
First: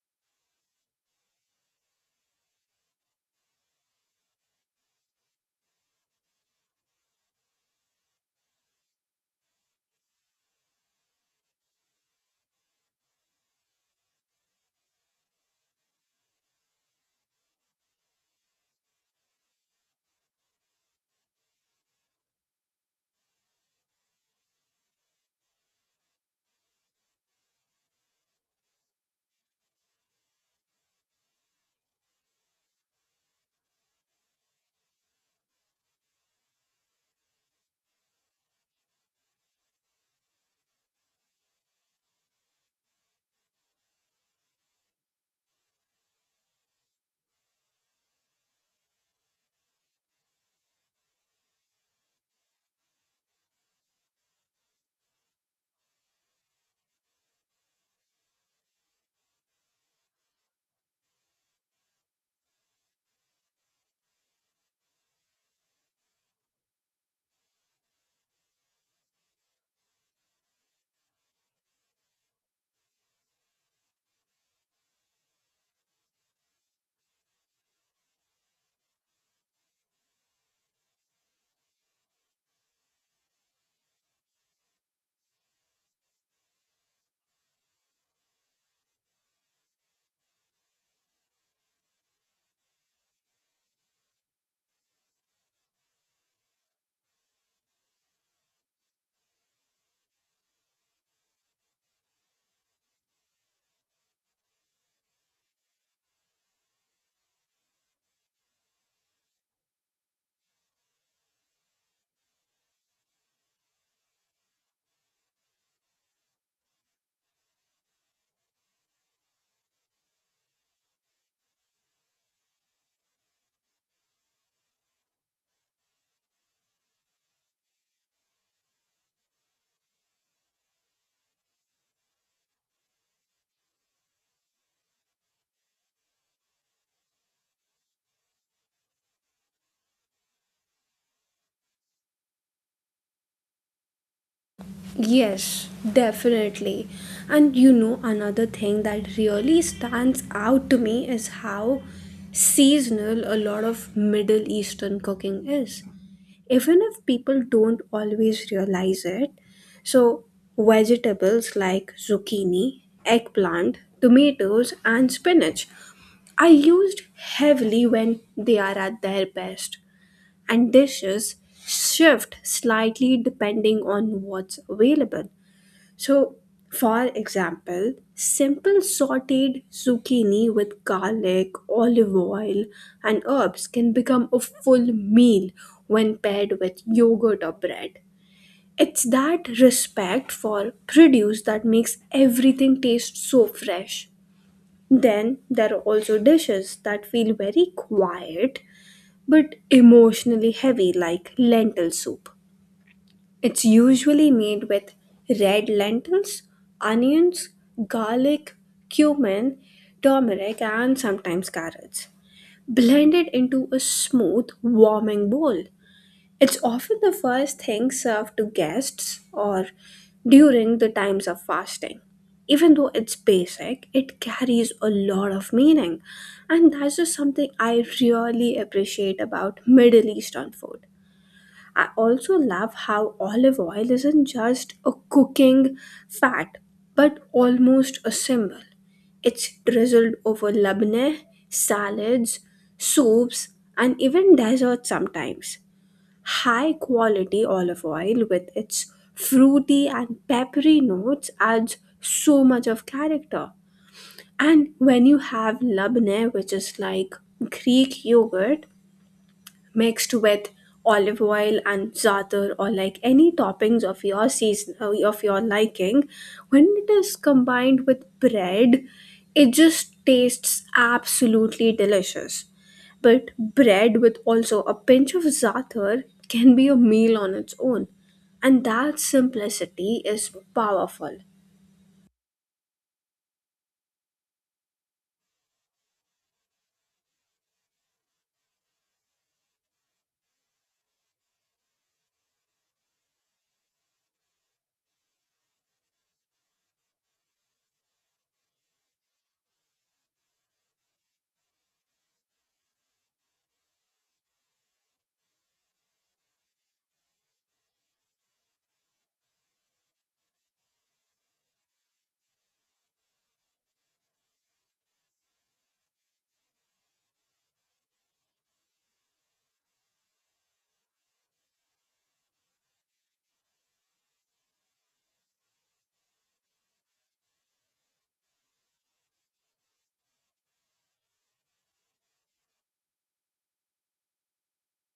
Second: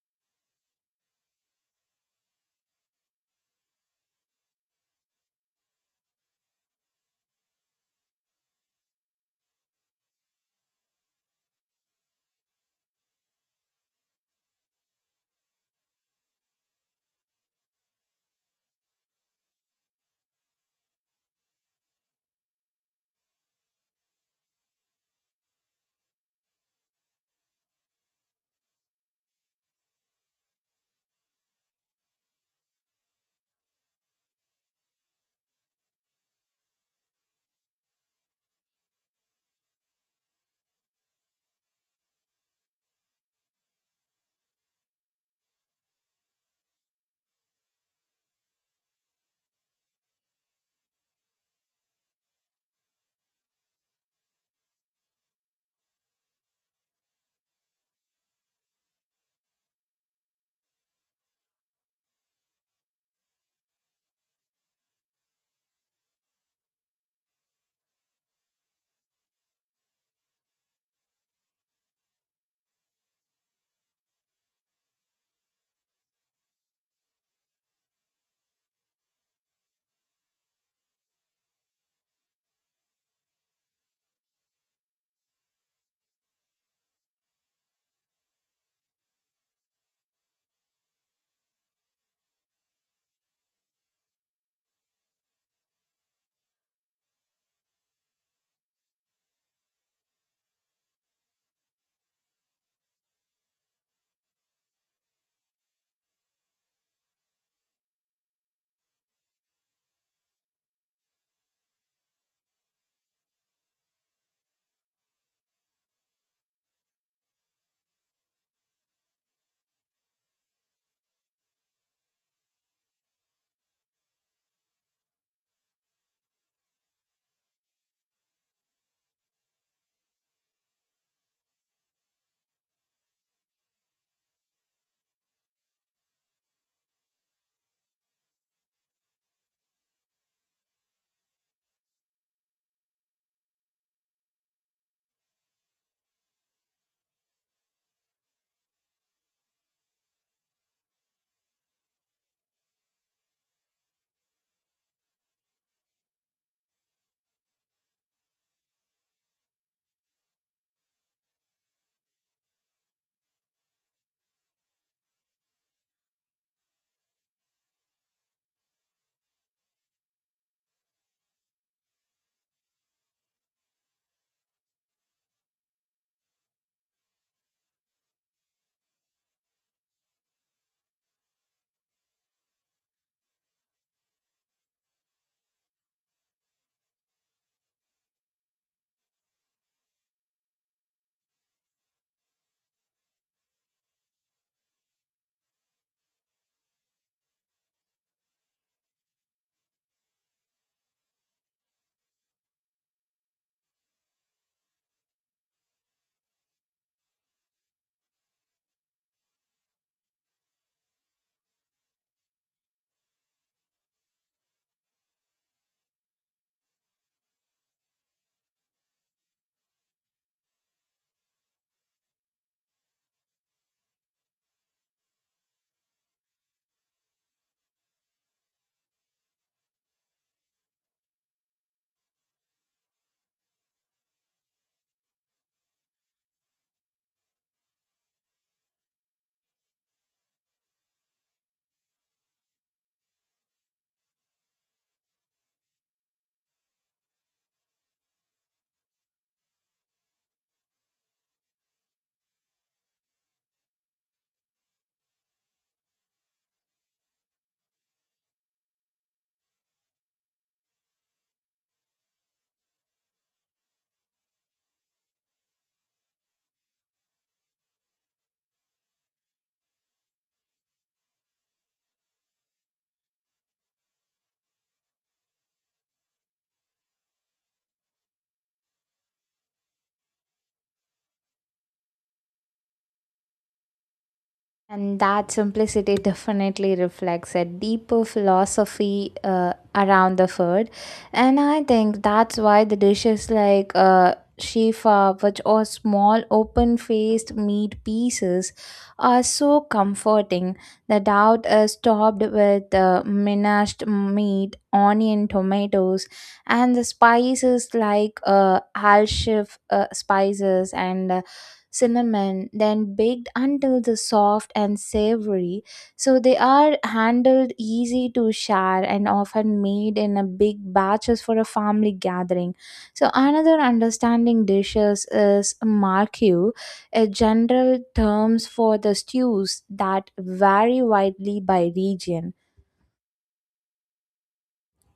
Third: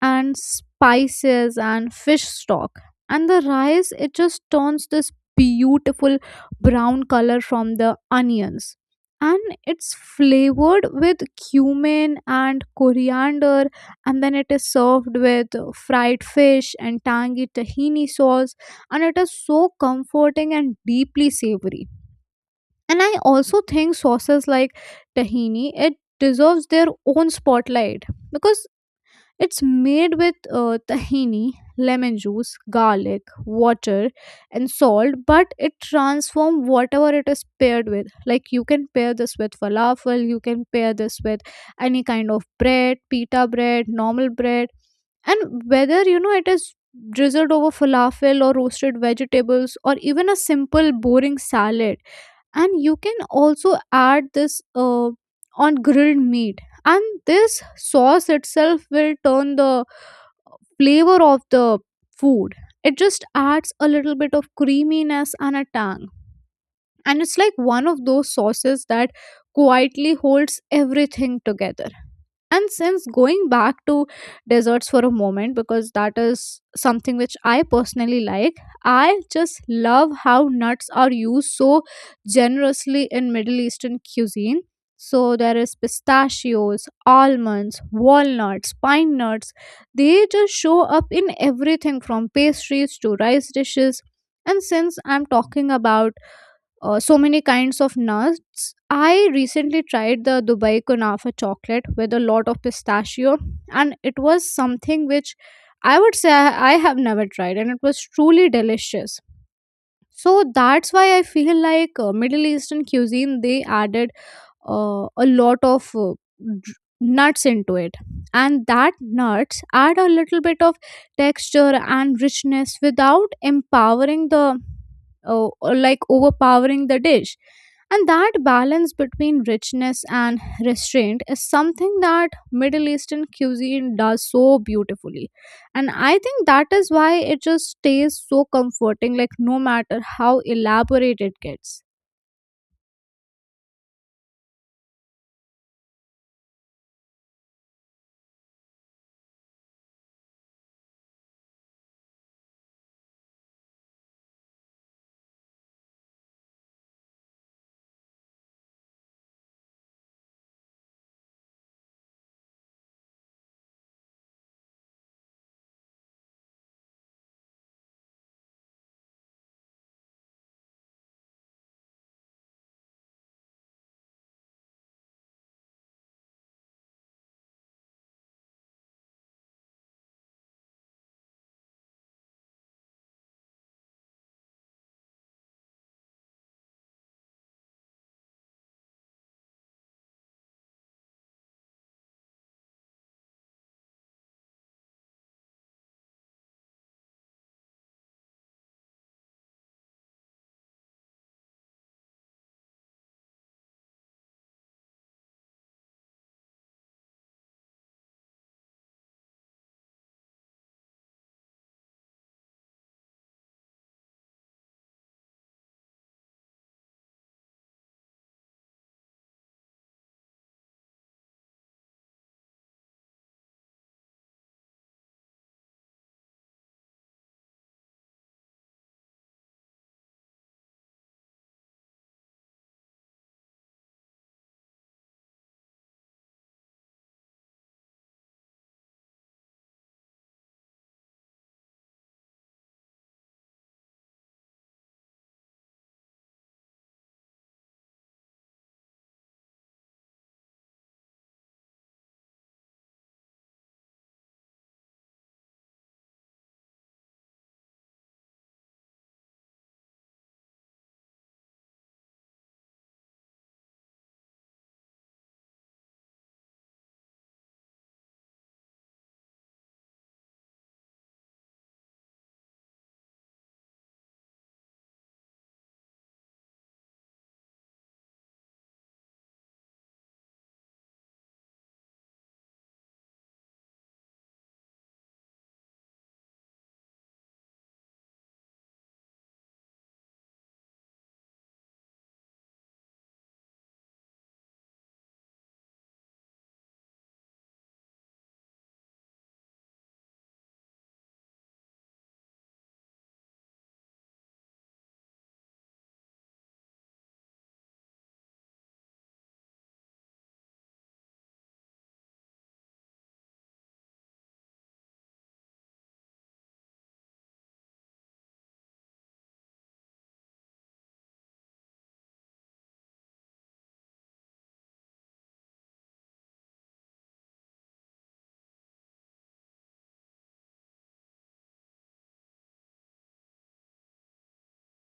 Speaker 3: and spices and fish stock, and the rice, it just turns this beautiful brown color from the onions, and it's flavored with cumin and coriander, and then it is served with fried fish and tangy tahini sauce, and it is so comforting and deeply savory. And I also think sauces like tahini, it deserves their own spotlight because it's made with tahini, lemon juice, garlic, water, and salt, but it transforms whatever it is paired with. Like you can pair this with falafel, you can pair this with any kind of bread, pita bread, normal bread, and whether you know it is drizzled over falafel or roasted vegetables or even a simple boring salad, and you can also add this on grilled meat, and this sauce itself will turn the flavor of the food. It just adds a little bit of creaminess and a tang, and it's like one of those sauces that quietly holds everything together. And since going back to desserts for a moment, because that is something which I personally like, I just love how nuts are used so generously in Middle Eastern cuisine. So there is pistachios, almonds, walnuts, pine nuts, they just show up in everything from pastries to rice dishes. And since I'm talking about so many kinds of nuts, I recently tried the Dubai Kunafa chocolate with a lot of pistachio, and it was something which I would say I have never tried, and it was truly delicious. So that's why I feel like Middle Eastern cuisine they added a lot of dr- nuts into it, and that nuts add a little bit of texture and richness without empowering the or like overpowering the dish. And that balance between richness and restraint is something that Middle Eastern cuisine does so beautifully, and I think that is why it just stays so comforting, like no matter how elaborate it gets.
Speaker 1: Yes, definitely. And you know, another thing that really stands out to me is how seasonal a lot of Middle Eastern cooking is. Even if people don't always realize it, so vegetables like zucchini, eggplant, tomatoes, and spinach are used heavily when they are at their best, and dishes shift slightly depending on what's available. So, for example, simple sauteed zucchini with garlic, olive oil, and herbs can become a full meal when paired with yogurt or bread. It's that respect for produce that makes everything taste so fresh. Then there are also dishes that feel very quiet but emotionally heavy, like lentil soup. It's usually made with red lentils, onions, garlic, cumin, turmeric, and sometimes carrots, blended into a smooth, warming bowl. It's often the first thing served to guests or during the times of fasting. Even though it's basic, it carries a lot of meaning, and that's just something I really appreciate about Middle Eastern food. I also love how olive oil isn't just a cooking fat but almost a symbol. It's drizzled over labneh, salads, soups, and even desserts sometimes. High quality olive oil with its fruity and peppery notes adds so much of character. And when you have labneh, which is like Greek yogurt, mixed with olive oil and za'atar, or like any toppings of your season of your liking, when it is combined with bread, it just tastes absolutely delicious. But bread with also a pinch of za'atar can be a meal on its own, and that simplicity is powerful.
Speaker 2: And that simplicity definitely reflects a deeper philosophy around the food. And I think that's why the dishes like shifa, which are small open faced meat pieces, are so comforting. The doubt is topped with minashed meat, onion, tomatoes, and the spices like al shif spices and cinnamon, then baked until the soft and savory. So they are handled easy to share, and often made in a big batches for a family gathering. So another understanding dishes is marquew, a general terms for the stews that vary widely by region.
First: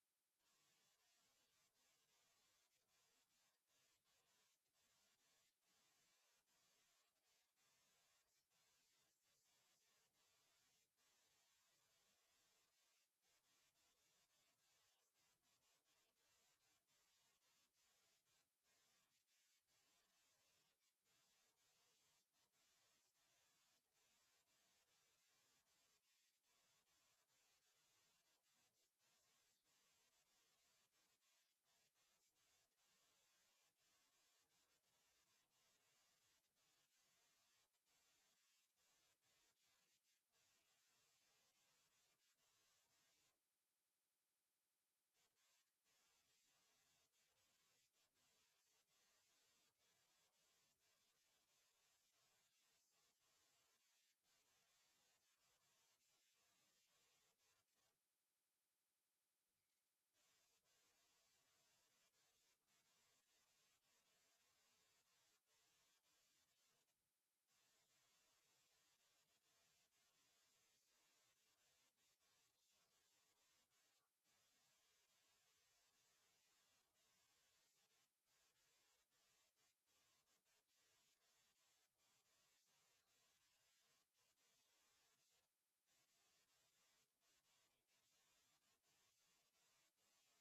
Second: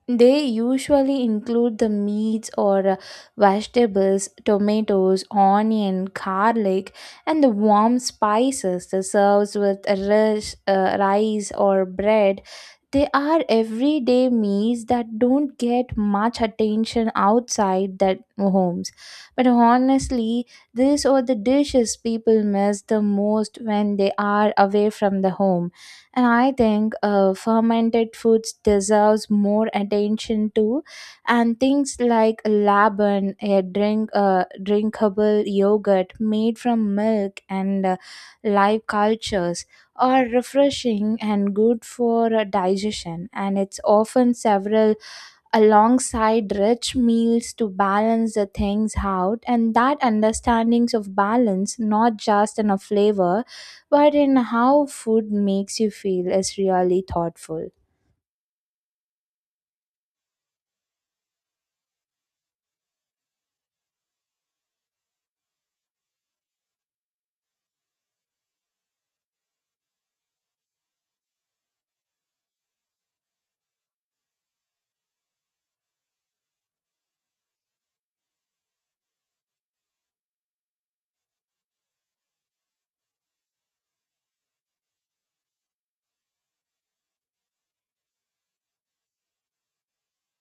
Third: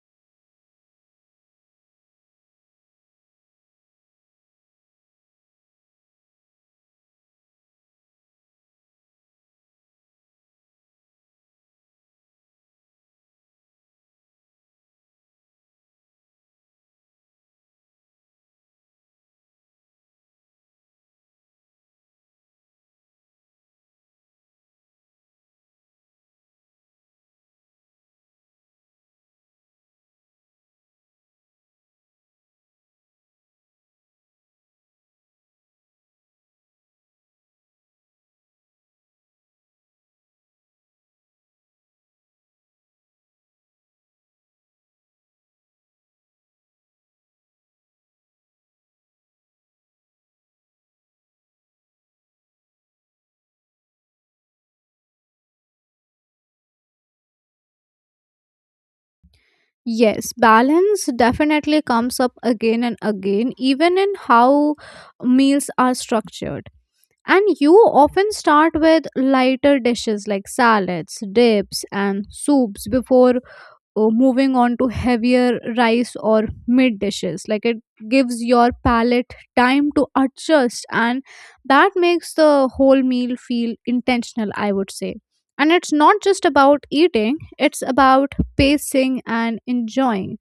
Speaker 2: They usually include the meats or vegetables, tomatoes, onion, garlic, and the warm spices that serves with rice or bread. They are everyday meals that don't get much attention outside their homes. But honestly, these are the dishes people miss the most when they are away from the home. And I think fermented foods deserves more attention too. And things like laban, a drinkable yogurt made from milk and live cultures, are refreshing and good for digestion, and it's often several alongside rich meals to balance the things out. And that understandings of balance, not just in a flavor, but in how food makes you feel, is really thoughtful.
Speaker 3: Yes, balance definitely comes up again and again, even in how meals are structured. And you often start with lighter dishes like salads, dips, and soups before moving on to heavier rice or mid dishes. Like it gives your palate time to adjust, and that makes the whole meal feel intentional, I would say. And it's not just about eating, it's about pacing and enjoying.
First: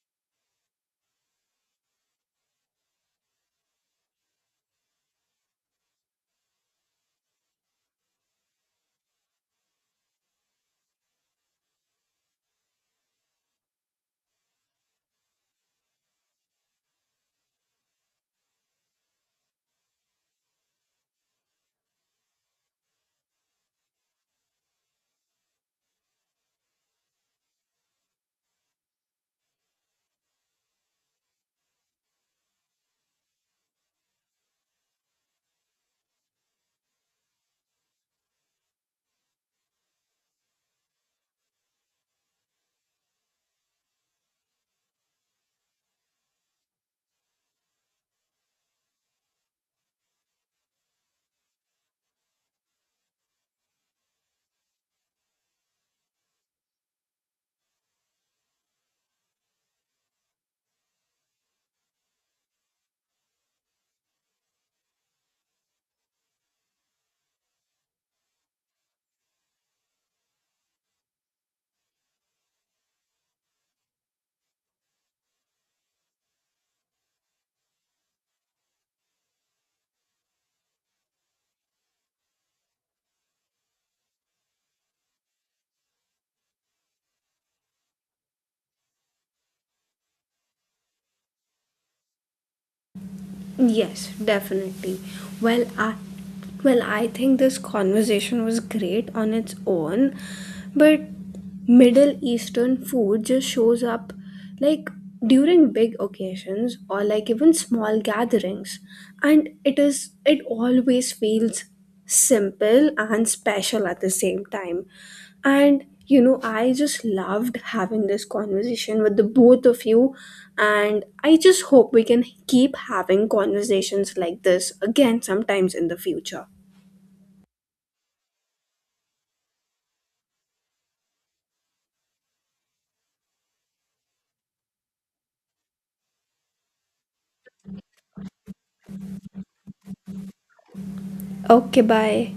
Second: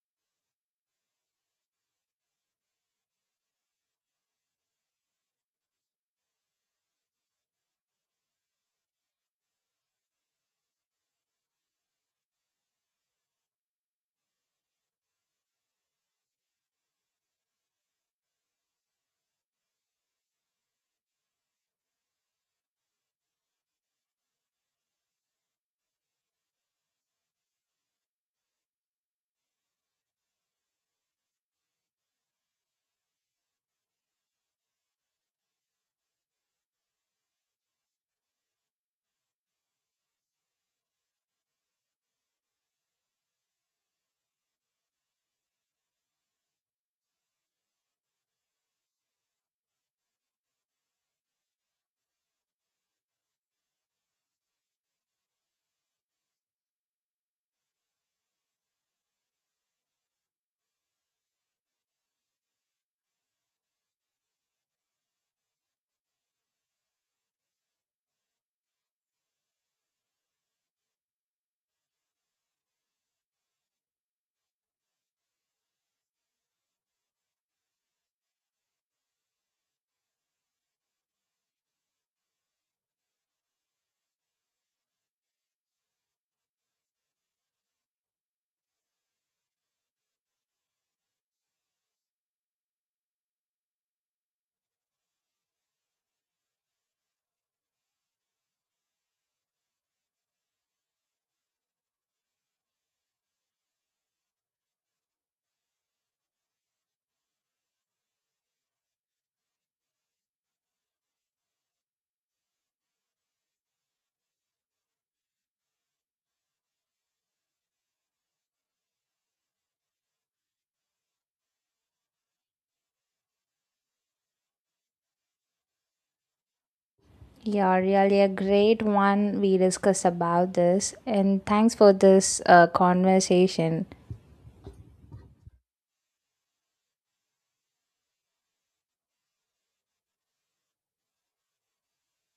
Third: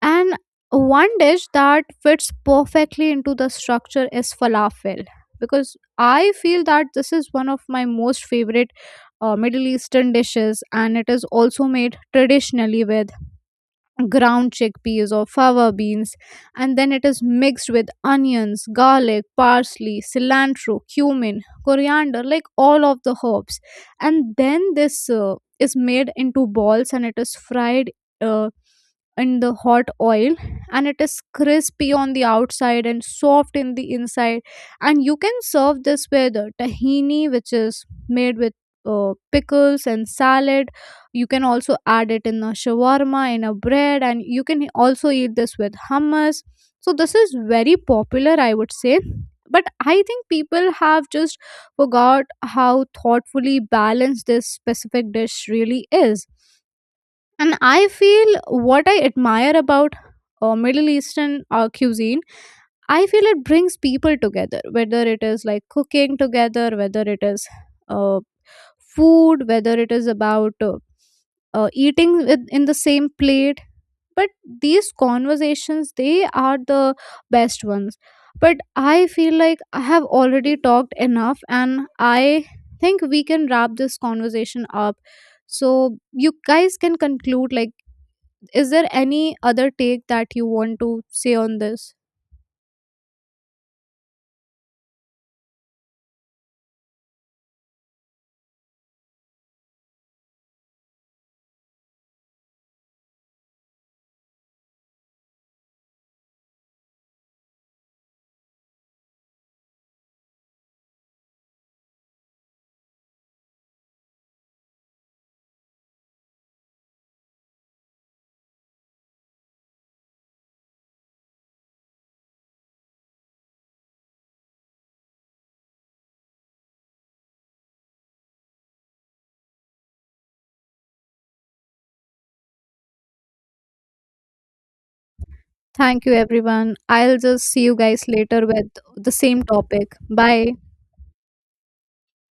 Speaker 3: And one dish that fits perfectly into the structure is falafel, because I feel that this is one of my most favorite Middle Eastern dishes, and it is also made traditionally with ground chickpeas or fava beans, and then it is mixed with onions, garlic, parsley, cilantro, cumin, coriander, like all of the herbs, and then this is made into balls and it is fried uh, in the hot oil, and it is crispy on the outside and soft in the inside. And you can serve this with tahini, which is made with pickles and salad. You can also add it in a shawarma, in a bread, and you can also eat this with hummus. So, this is very popular, I would say. But I think people have just forgot how thoughtfully balanced this specific dish really is. And I feel what I admire about Middle Eastern cuisine, I feel it brings people together, whether it is like cooking together, whether it is uh, food, whether it is about eating with, in the same plate. But these conversations, they are the best ones. But I feel like I have already talked enough, and I think we can wrap this conversation up. So, you guys can conclude, like, is there any other take that you want to say on this?
Speaker 1: Yes, definitely. Well, I well, I think this conversation was great on its own, but Middle Eastern food just shows up like during big occasions or like even small gatherings, and it always feels simple and special at the same time. And you know, I just loved having this conversation with the both of you, and I just hope we can keep having conversations like this again sometimes in the future.
Speaker 2: Yeah, really a great one we discuss about this, and thanks for this conversation.
Speaker 3: Thank you, everyone. I'll just see you guys later with the same topic. Bye.
Speaker 1: Okay, bye.